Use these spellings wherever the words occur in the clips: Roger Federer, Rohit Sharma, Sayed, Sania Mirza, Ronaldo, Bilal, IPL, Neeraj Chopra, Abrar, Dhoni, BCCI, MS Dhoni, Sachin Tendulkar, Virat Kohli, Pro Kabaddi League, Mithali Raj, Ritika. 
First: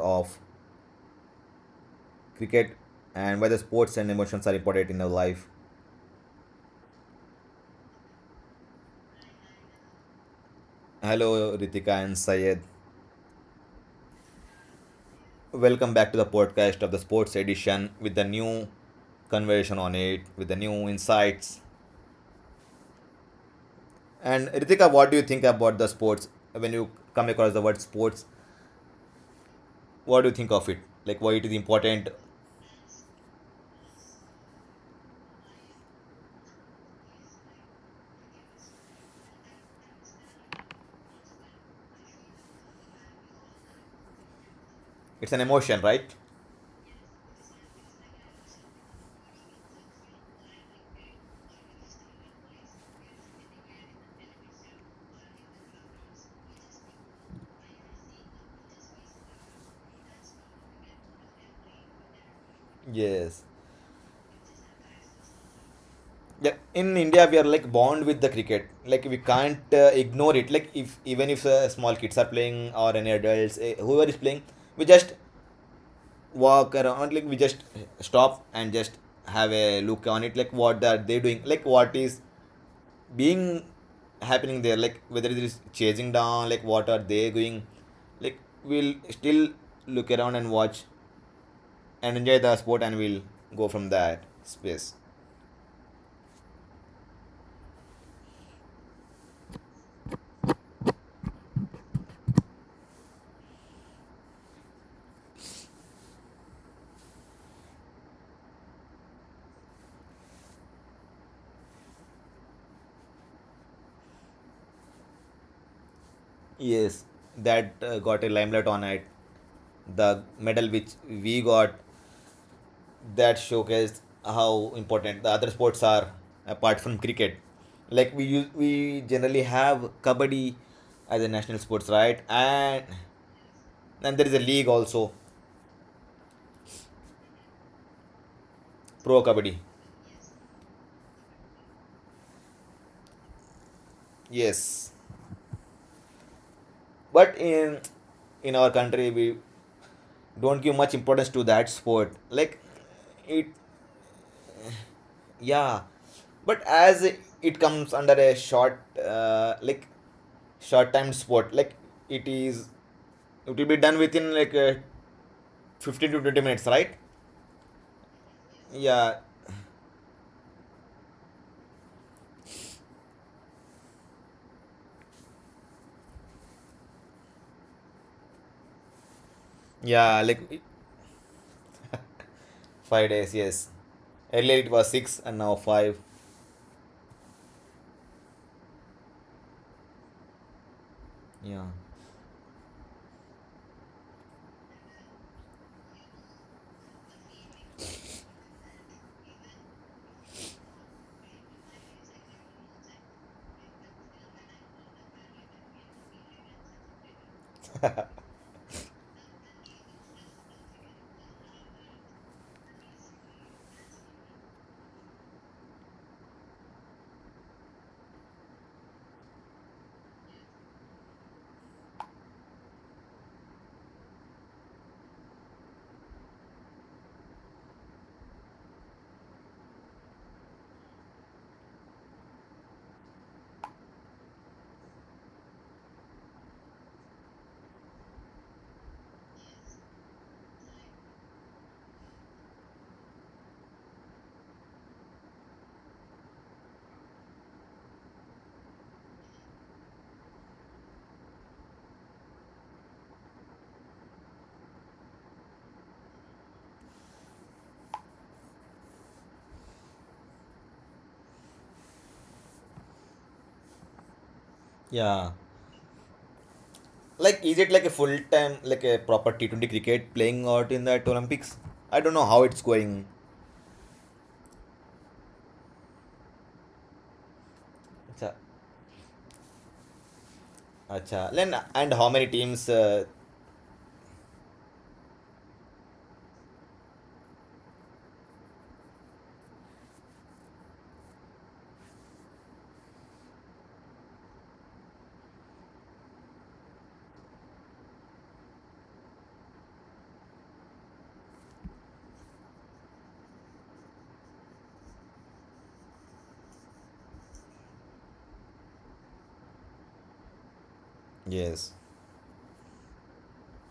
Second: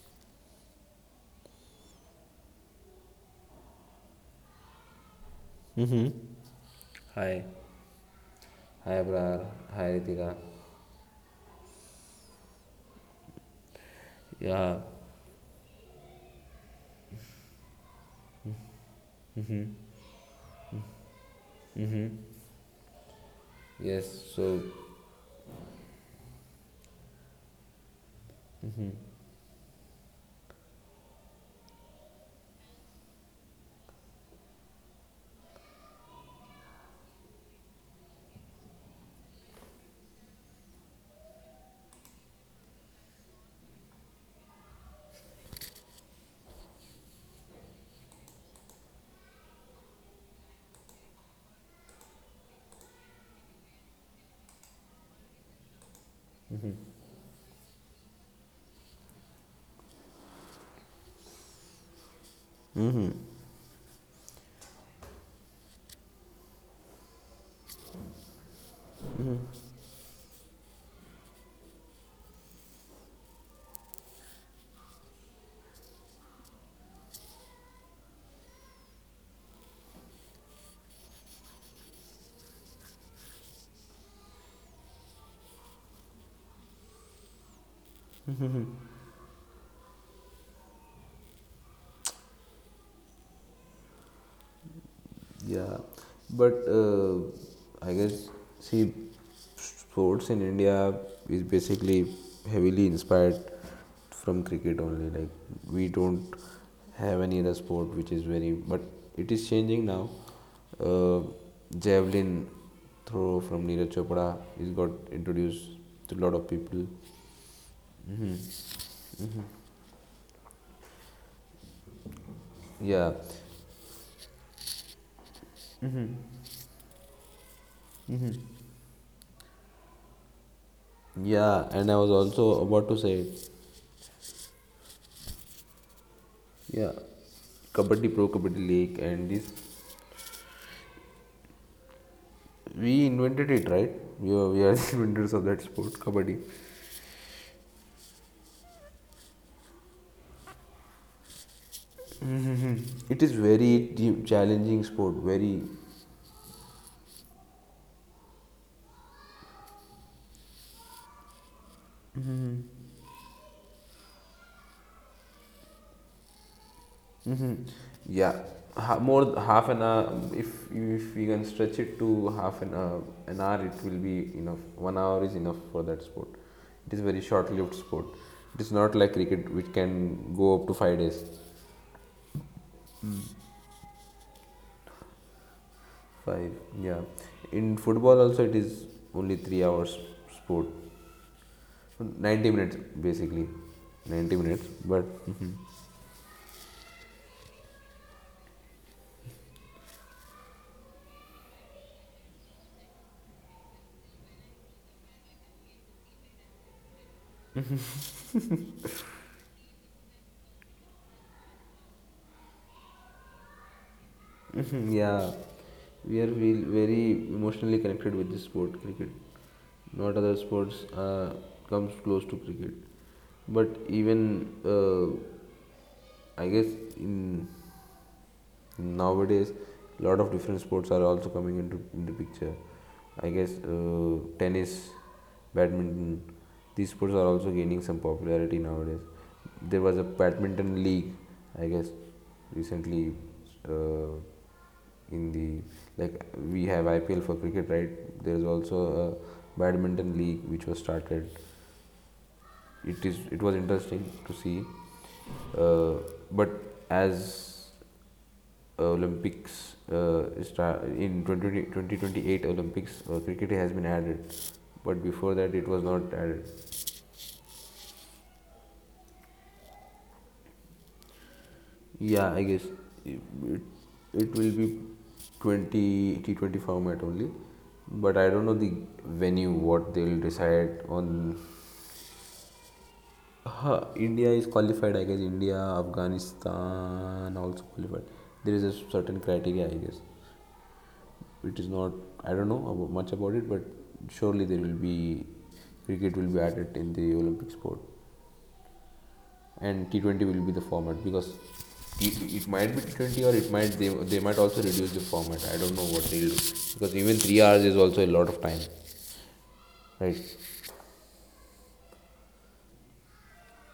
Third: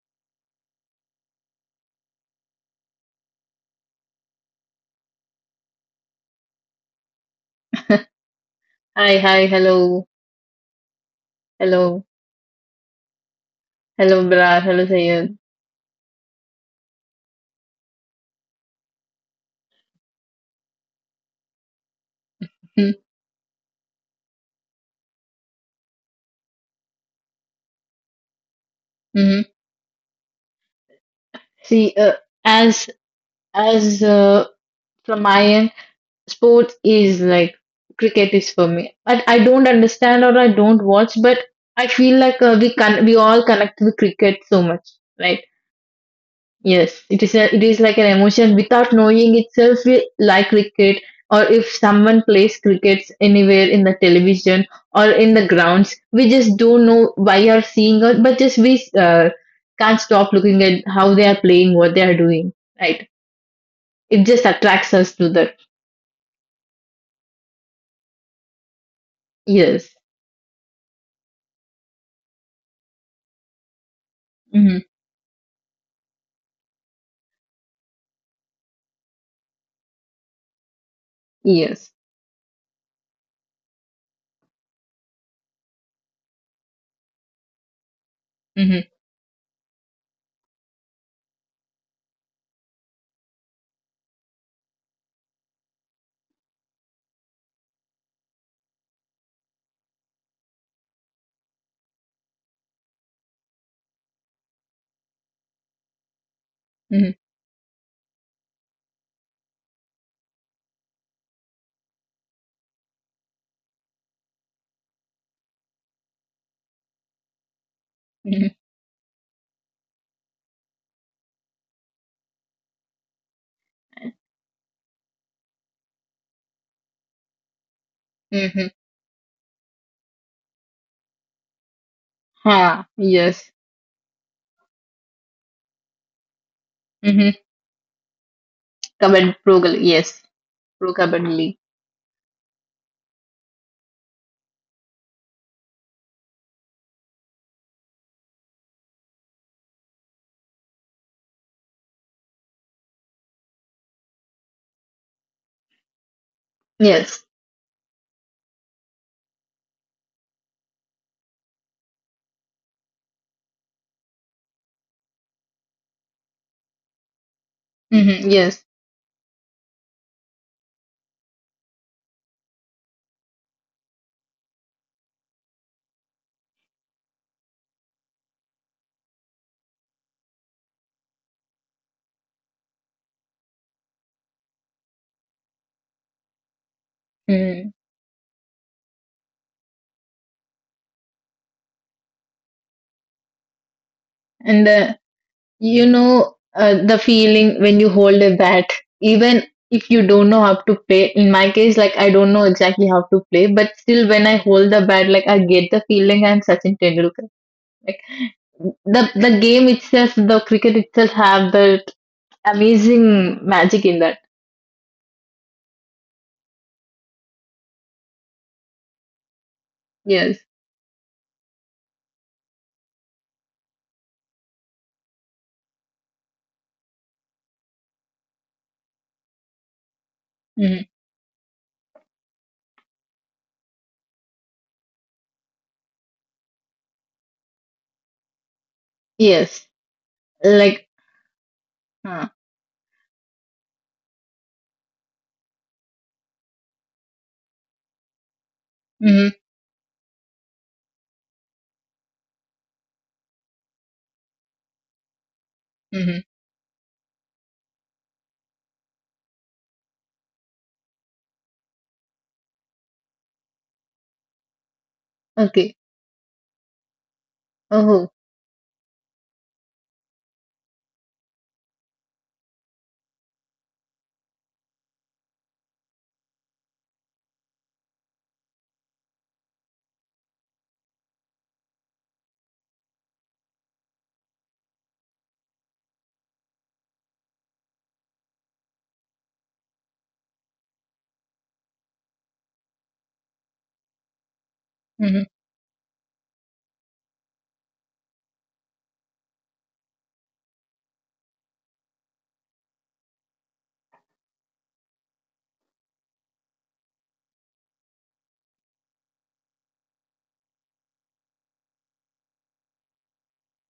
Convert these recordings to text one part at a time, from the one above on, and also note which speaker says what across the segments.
Speaker 1: of Cricket and why the sports and emotions are important in our life.
Speaker 2: Mm-hmm. Hi. Hi,
Speaker 3: Hi, hi,
Speaker 2: Abrar.
Speaker 3: hello,
Speaker 2: Hi, Ritika.
Speaker 1: Hello Ritika
Speaker 3: hello,
Speaker 1: and Sayed.
Speaker 3: hello, Bilal,
Speaker 2: Yeah.
Speaker 3: hello, Sayed.
Speaker 1: Welcome back to the podcast of the sports edition with the new conversation on it, with the new insights.
Speaker 3: Mm-hmm.
Speaker 2: Yes.
Speaker 1: And
Speaker 2: So,
Speaker 1: Ritika, what do you think about the sports? When you come across the word sports,
Speaker 3: mm-hmm.
Speaker 1: what do you think of it? Like, why it is
Speaker 3: See,
Speaker 1: important?
Speaker 3: as as from my end, sports is like cricket is for me. I don't understand or I don't watch, but I feel like we all connect with cricket so much.
Speaker 1: It's an
Speaker 3: Like
Speaker 1: emotion, right?
Speaker 3: yes, it is a, it is like an emotion without knowing itself. We like cricket, or if someone plays crickets anywhere in the television or in the grounds, we just don't know why are seeing or but just we can't stop looking at how they are playing, what they are doing. Right?
Speaker 1: Yes.
Speaker 3: It just attracts us to that.
Speaker 1: Yeah, in India we are like bond with the cricket. Like, we can't
Speaker 3: Yes.
Speaker 1: ignore it. Like, if even if small kids are playing or any adults, whoever is playing,
Speaker 3: Mm-hmm.
Speaker 1: we just walk around. Like, we just stop and just have a look on it, like what are they doing, like
Speaker 3: Yes.
Speaker 1: what is being happening there, like whether it is chasing down, like what are they doing, like
Speaker 3: Mm-hmm.
Speaker 1: we'll still look around and watch and enjoy the sport and we'll go from that space.
Speaker 2: yeah. But I guess, see, sports in India is basically heavily inspired from cricket only. Like, we don't
Speaker 3: Mm-hmm.
Speaker 2: have any other sport which is very, but it is changing now. Uh, Javelin throw from Neeraj Chopra is got introduced to a lot of people.
Speaker 1: Yes, that got a
Speaker 3: Mm-hmm.
Speaker 1: limelight on it, the medal which we got.
Speaker 2: Yeah.
Speaker 1: That showcased how important the other sports are apart from cricket. Like, we use
Speaker 3: Mm-hmm.
Speaker 1: we generally have kabaddi as a national
Speaker 2: Yeah, and
Speaker 1: sports,
Speaker 2: I was
Speaker 1: right?
Speaker 2: also
Speaker 1: and
Speaker 2: about
Speaker 3: Ha.
Speaker 2: to say.
Speaker 3: Yes.
Speaker 1: and there is a league also,
Speaker 2: Yeah,
Speaker 3: Mm-hmm.
Speaker 2: Kabaddi Pro Kabaddi League,
Speaker 1: pro
Speaker 2: and this
Speaker 1: kabaddi.
Speaker 3: Yes. Pro Kabaddi League.
Speaker 2: we invented it, right? We are the
Speaker 1: Yes,
Speaker 2: inventors of that sport, Kabaddi.
Speaker 1: but in our country we don't give much importance to that sport, like
Speaker 2: It is
Speaker 1: it.
Speaker 2: very deep, challenging sport. Very,
Speaker 1: Yeah, but as
Speaker 3: Yes.
Speaker 1: it comes under a short like short time sport, like it is, it will be done within like 15 to 20 minutes, right?
Speaker 2: hmm,
Speaker 3: Mm-hmm.
Speaker 2: yeah,
Speaker 1: Yeah,
Speaker 2: more half an hour. If we can stretch it to half an hour, it will be enough. 1 hour is enough for that sport. It is very short-lived sport. It is not like cricket, which
Speaker 1: yeah,
Speaker 2: can
Speaker 1: like
Speaker 2: go up to 5 days.
Speaker 1: 5 days, yes. Earlier it was six and now five.
Speaker 2: Five, yeah.
Speaker 3: Yes.
Speaker 2: In football also it is only 3 hours sport,
Speaker 1: Yeah,
Speaker 2: 90 minutes basically, 90 minutes.
Speaker 3: And
Speaker 2: But
Speaker 3: the feeling when you hold a bat, even if you don't know how to play. In my case, like I don't know exactly how to play, but still, when I hold the bat, like I get the feeling I'm Sachin Tendulkar. Like the game itself, the cricket itself, have that amazing magic in that.
Speaker 2: yeah, we are feel very emotionally connected with this sport, cricket. Not other
Speaker 3: Yes.
Speaker 2: sports comes close to cricket, but even I guess in nowadays a lot of different
Speaker 3: Hmm.
Speaker 2: sports are also coming into in the picture. I guess tennis, badminton, these sports are also gaining some popularity nowadays.
Speaker 3: Yes.
Speaker 2: There was a badminton
Speaker 3: Like.
Speaker 2: league, I guess,
Speaker 3: Uh,
Speaker 2: recently. uh, in the, like, we have IPL for cricket, right? There is also
Speaker 3: mm-hmm.
Speaker 2: a badminton league which was started. It was interesting to see, uh,
Speaker 3: Mm-hmm.
Speaker 2: but as olympics, in 20, 2028 olympics, cricket has been added, but
Speaker 1: yeah.
Speaker 2: before that it
Speaker 3: Okay.
Speaker 2: was not added.
Speaker 1: Like, is it like a
Speaker 3: Oh.
Speaker 1: full time, like a proper T20 cricket playing out in that Olympics? I don't know
Speaker 2: Yeah, I
Speaker 1: how it's
Speaker 2: guess
Speaker 1: going.
Speaker 2: it, it, it will be 20 T20 format only, but I
Speaker 1: Acha,
Speaker 2: don't know the venue what they'll decide on.
Speaker 1: acha. Then, and how many teams?
Speaker 2: India is qualified, I guess. India, Afghanistan also qualified. There is a certain criteria, I guess. It is not, I don't know about, much about it, but surely there will be
Speaker 3: Mm-hmm.
Speaker 2: cricket will be added in the Olympic sport, and T20 will be the format because it might be T20, or it might, they might also reduce the format. I don't know what they'll do because even 3 hours is also a lot of time, right?
Speaker 1: Yes.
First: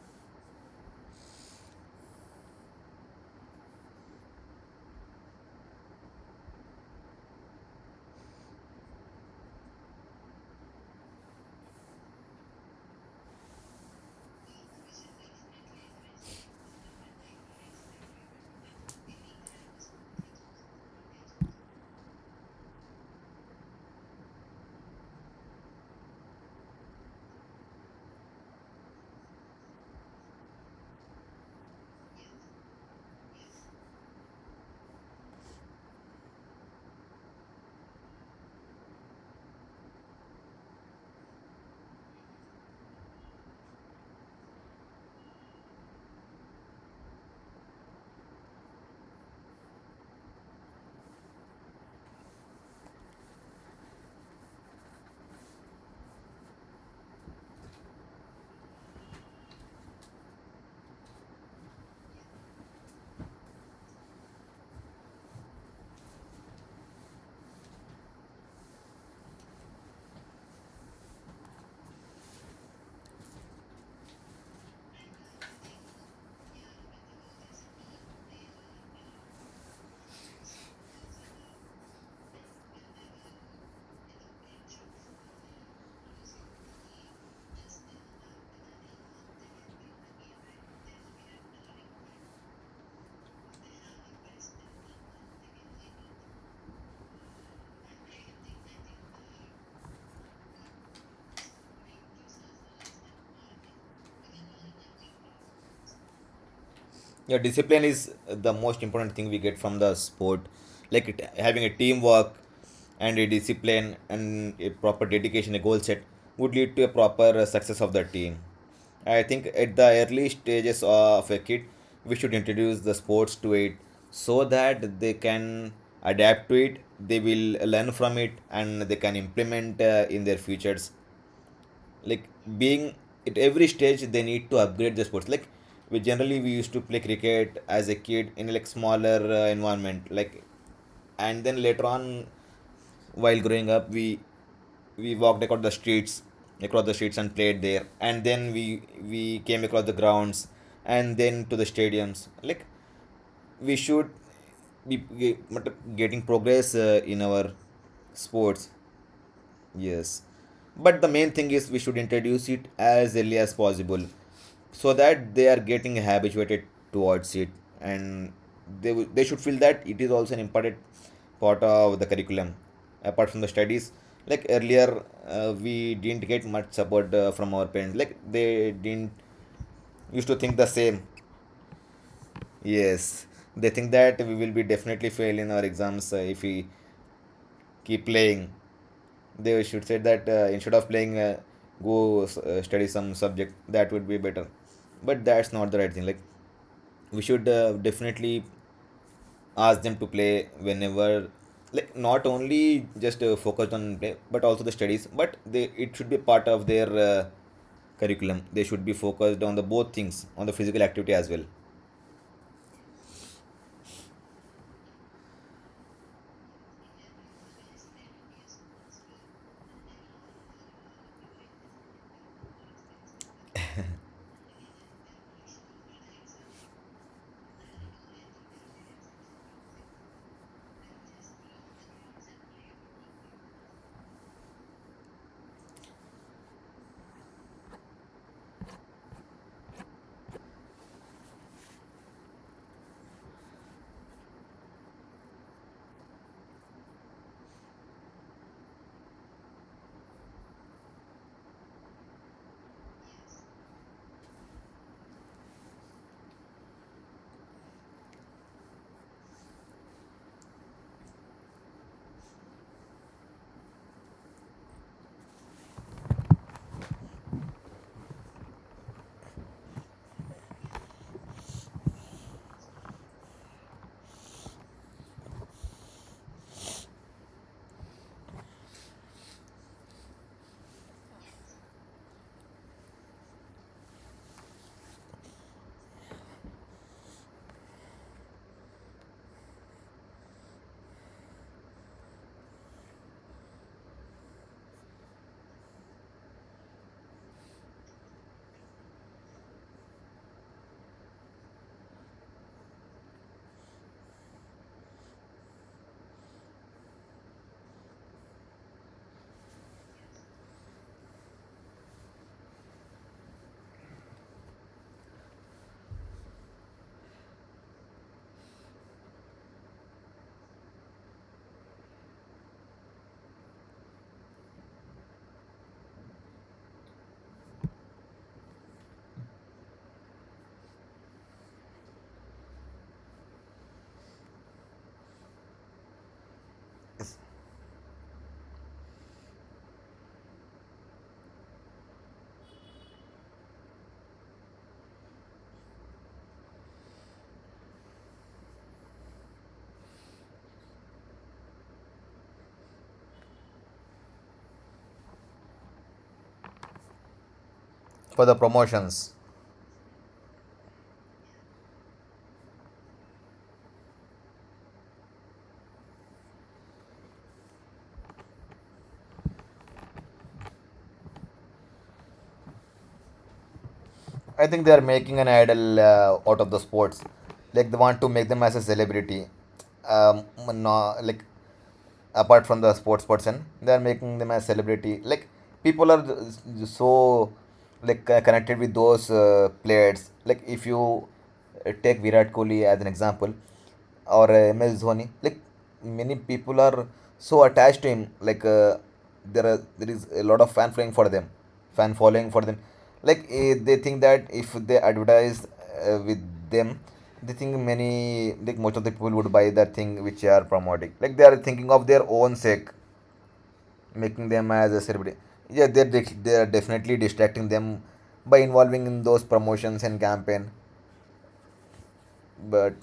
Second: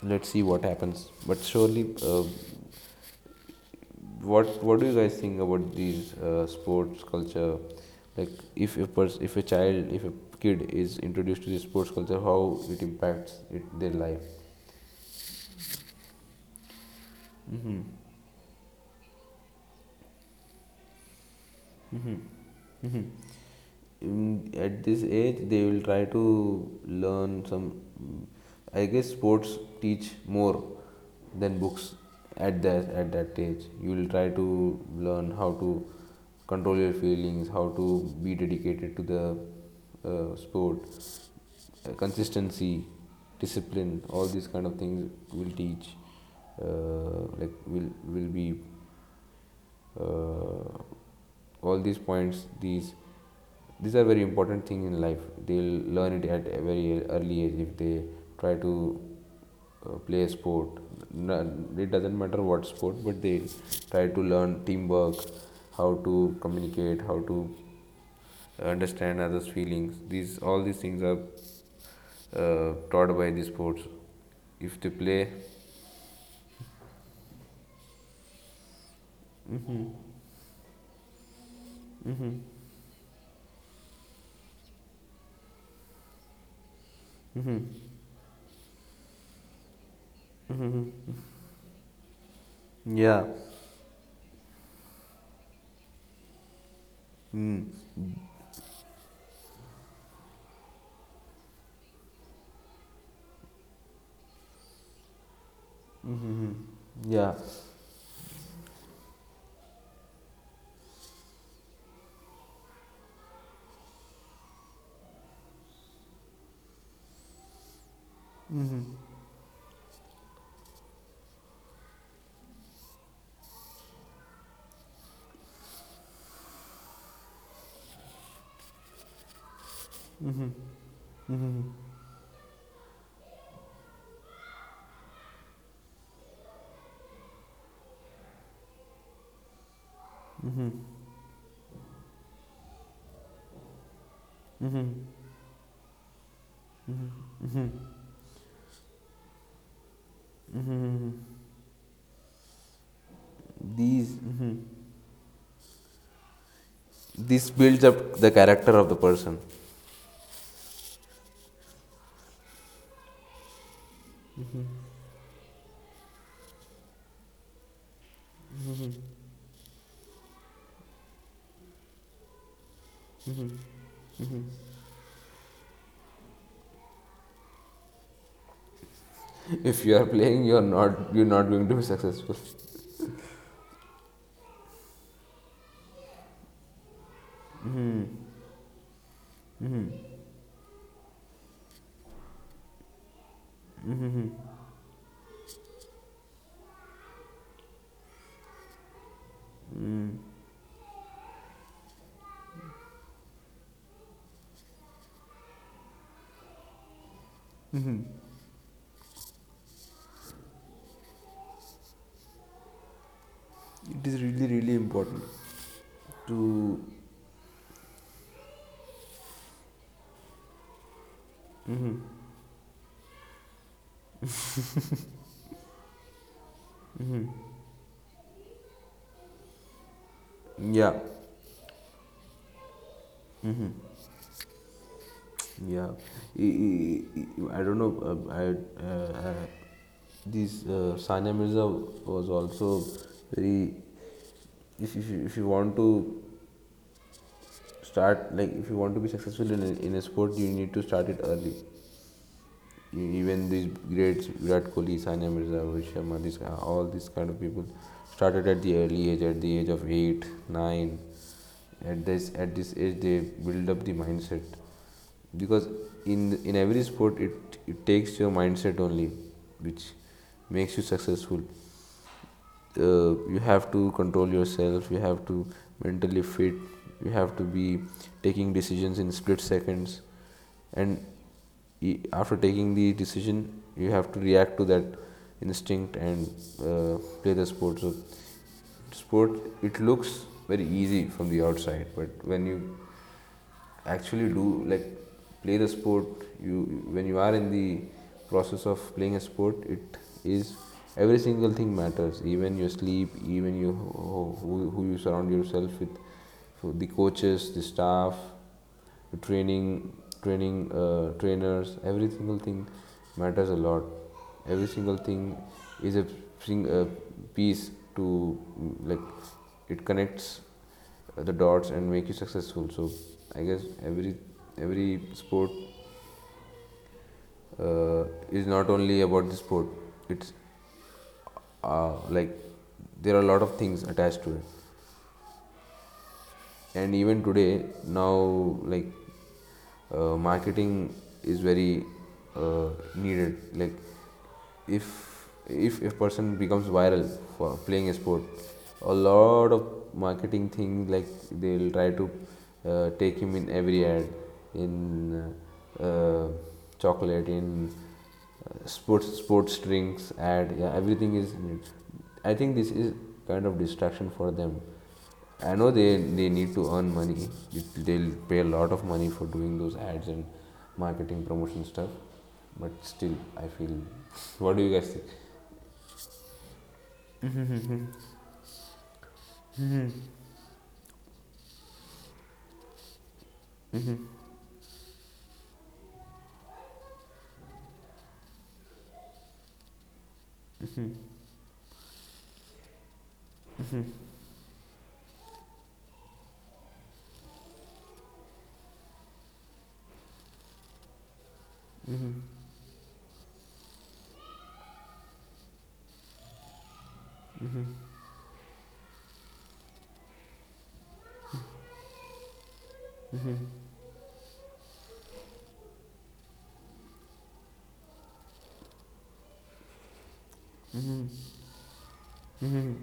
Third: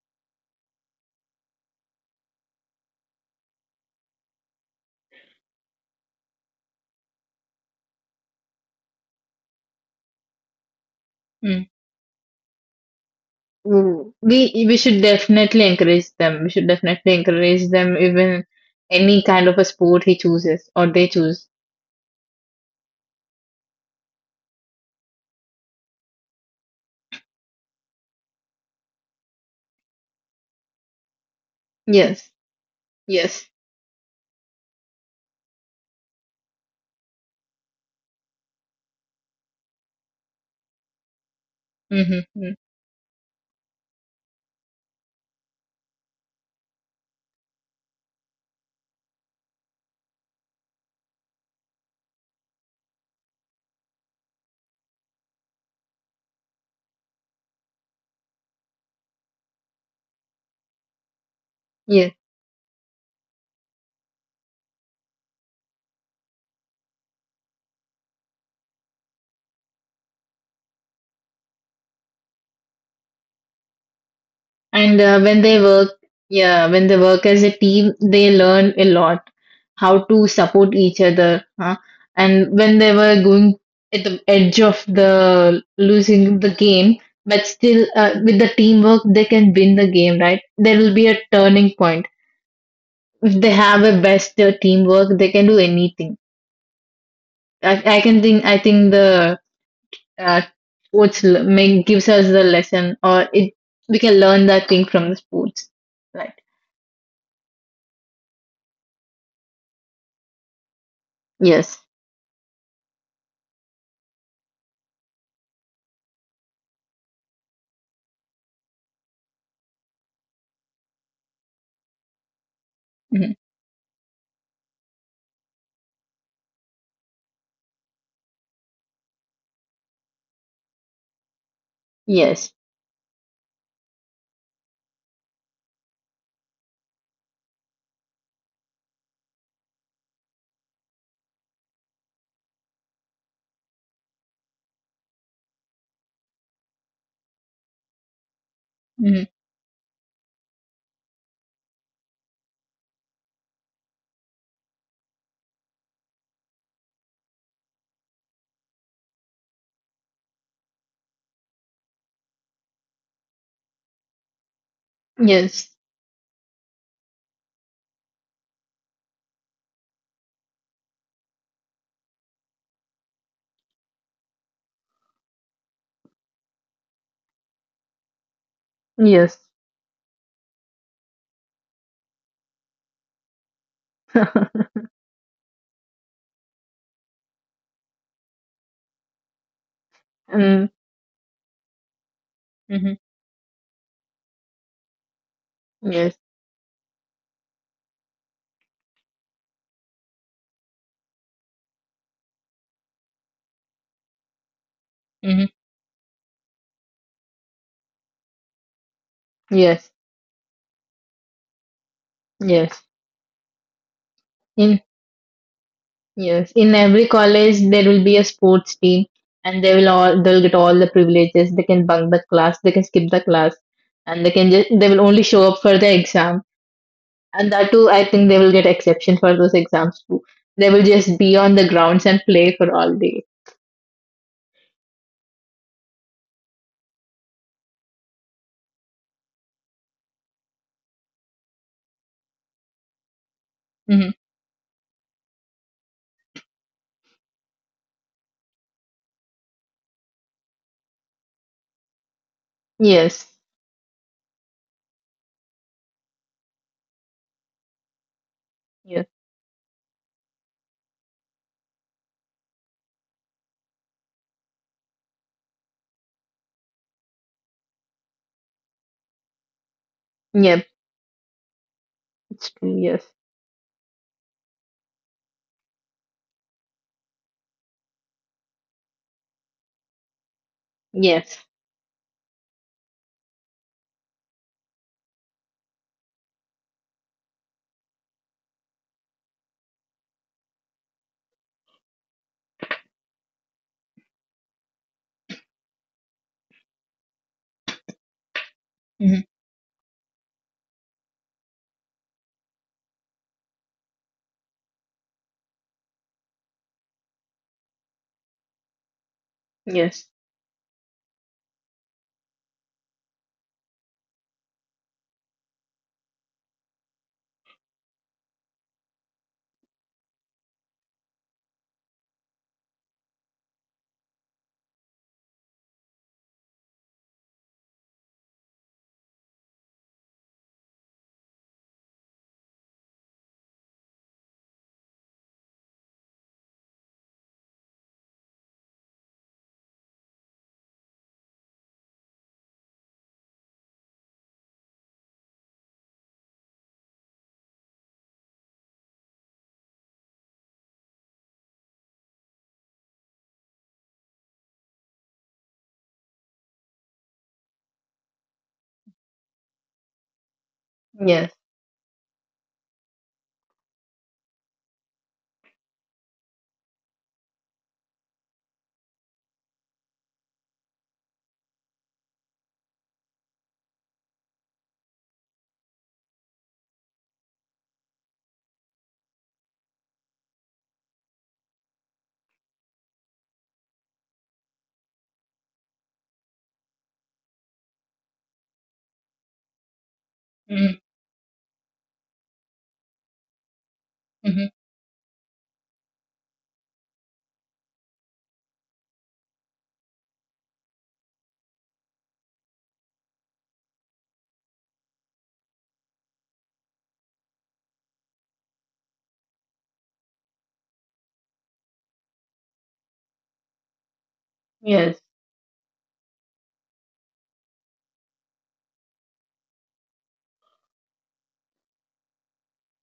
Speaker 2: Let's see what happens. But surely, what do you guys think about these sports culture? Like if a kid is introduced to the
Speaker 3: Mm-hmm.
Speaker 2: sports culture, how it impacts it, their
Speaker 3: Mm.
Speaker 2: life?
Speaker 3: We should definitely encourage them. We should definitely encourage them even any kind of a sport he chooses or they choose.
Speaker 2: Mhm. At this age they will try to learn some, I guess sports teach more than books.
Speaker 3: Yes,
Speaker 2: At that
Speaker 3: yes,
Speaker 2: age you will try to learn how to control your feelings, how to be dedicated to the sport,
Speaker 3: mm-hmm,
Speaker 2: consistency, discipline. All these kind of things will teach, like will be, uh, all these points, these are very important things in life. They'll learn it at a very early age if they try to play a sport. It
Speaker 3: yes.
Speaker 2: doesn't matter what sport, but they try to learn teamwork, how to communicate, how to understand others feelings. These all these things are taught by the sports if they
Speaker 3: And
Speaker 2: play.
Speaker 3: when they work, yeah, when they work as a team, they learn a lot how to support each other. Huh? And when they were going at the edge of the losing the game, but
Speaker 2: Mhm.
Speaker 3: still with the teamwork, they can win the game, right? There will be a turning point
Speaker 2: Yeah.
Speaker 3: if they have a best teamwork, they can do anything.
Speaker 2: Mm.
Speaker 3: I can think. I think the uh, make, gives us the lesson, or it we can learn that thing from the sports. Right.
Speaker 2: Mhm. Yeah.
Speaker 1: Yeah, discipline is the most important thing we get from the sport, like it, having a
Speaker 3: Yes.
Speaker 1: teamwork and a discipline and a proper dedication, a goal set would lead to a proper success of the team. I think at the early stages of a kid we should introduce the sports
Speaker 3: Mhm.
Speaker 1: to it so that they can adapt to it, they will learn from it and they can implement in their futures. Like,
Speaker 3: Yes.
Speaker 1: being at every stage they need to upgrade the sports. Like, we used to play cricket as a kid in like smaller environment, like, and then later on while growing up we, walked across the streets, and played there, and then we
Speaker 3: Mhm.
Speaker 1: we came across the grounds and then to the stadiums. Like, we should
Speaker 2: these Mhm.
Speaker 1: be getting progress in
Speaker 2: This
Speaker 1: our
Speaker 2: builds up the
Speaker 1: sports.
Speaker 2: character of the person.
Speaker 1: Yes. But the main thing is we should introduce it as early as possible so that they are
Speaker 3: Yes.
Speaker 1: getting habituated towards it, and they should feel that it is also an important part of the curriculum apart from the studies. Like, earlier we didn't get much support from our parents. Like, they didn't
Speaker 3: Yes.
Speaker 2: If you are
Speaker 1: used to
Speaker 2: playing,
Speaker 1: think the same.
Speaker 2: you're not going to be successful.
Speaker 1: Yes, they think that we will be definitely fail in our exams if we keep playing. They should say that
Speaker 3: mm-hmm.
Speaker 1: instead of playing, go study some subject. That would be better. But that's not the right thing. Like,
Speaker 3: Yes.
Speaker 1: we should definitely ask them to play whenever. Like, not only just focused on play, but also the studies. But
Speaker 3: Mm-hmm.
Speaker 1: they, it should be part of their curriculum. They should be focused on the both
Speaker 3: Yes.
Speaker 1: things, on the physical activity as well.
Speaker 3: Yes.
Speaker 2: It is really really
Speaker 3: Yes.
Speaker 2: important
Speaker 3: Yes, in
Speaker 2: to.
Speaker 3: every college there will be a sports team, and they will all they'll get all the privileges. They can bunk the class, they can skip the class, and they can just they will only show up for the exam. And that too, I think they will get exception for those exams too. They will
Speaker 2: Yeah.
Speaker 3: just be on the grounds and play for all day.
Speaker 2: Yeah. I- don't know. I, these Sanya Mirza was also very.
Speaker 3: Hmm.
Speaker 2: If you want to start, like if you want to be successful in a sport, you need to start it early.
Speaker 3: Yes,
Speaker 2: Even these greats Virat Kohli, Sania Mirza, Rohit Sharma, this all these kind of people started at the
Speaker 3: yes,
Speaker 2: early age, at the age of eight, nine. At this age, they build up the mindset because in every sport it takes your mindset only, which
Speaker 3: yep,
Speaker 2: makes you successful.
Speaker 3: it's true. Yes,
Speaker 2: You have to control yourself, you have to mentally fit, you have to be taking decisions in split seconds, and
Speaker 3: yes,
Speaker 2: after taking the decision you have to react to that instinct, and uh, play the sport. So sport it looks very easy from the outside, but when you actually do like play the sport, you when you are in the process of playing a
Speaker 3: hmm,
Speaker 2: sport, it is every single thing matters, even your sleep, even you, who you surround yourself with. So the coaches, the staff, training,
Speaker 3: yes,
Speaker 2: trainers, every single thing matters a lot. Every single thing is a piece to, like it connects the dots and make you successful. So I guess every sport uh, is not only about the sport, it's like there are a lot of things attached to it. And even today now, like marketing is very uh, needed, like if if a person becomes viral for playing a sport, a lot of marketing things, like they'll try to take him in every ad, in uh, uh, chocolate, in
Speaker 1: For the
Speaker 2: sports
Speaker 1: promotions.
Speaker 2: sports drinks ad, yeah, everything
Speaker 3: yes,
Speaker 2: is in it. I think this is kind of distraction for them. I know they need to earn money. They'll pay a lot of money for doing those ads and marketing promotion stuff. But still, I feel.
Speaker 1: I
Speaker 2: What do
Speaker 1: think they
Speaker 2: you
Speaker 1: are
Speaker 2: guys think?
Speaker 1: making an idol out of the sports. Like, they want to make them as a celebrity. Um, no, like apart from the sports person, they are
Speaker 2: Mm-hmm.
Speaker 1: making them as celebrity. Like, people are s- so, like connected with those players. Like, if
Speaker 3: hmm,
Speaker 1: you take Virat Kohli as an example, or MS Dhoni. Like, many people are so attached to him. Like, there are, there is a lot of fan following for them, fan following for them. Like, they think that if they advertise with them, they think many, like most of the people would buy that thing which they are promoting. Like, they are thinking of their own sake, making them as a
Speaker 3: yes,
Speaker 1: celebrity. Yeah, they are definitely distracting them by involving in those promotions and campaign. But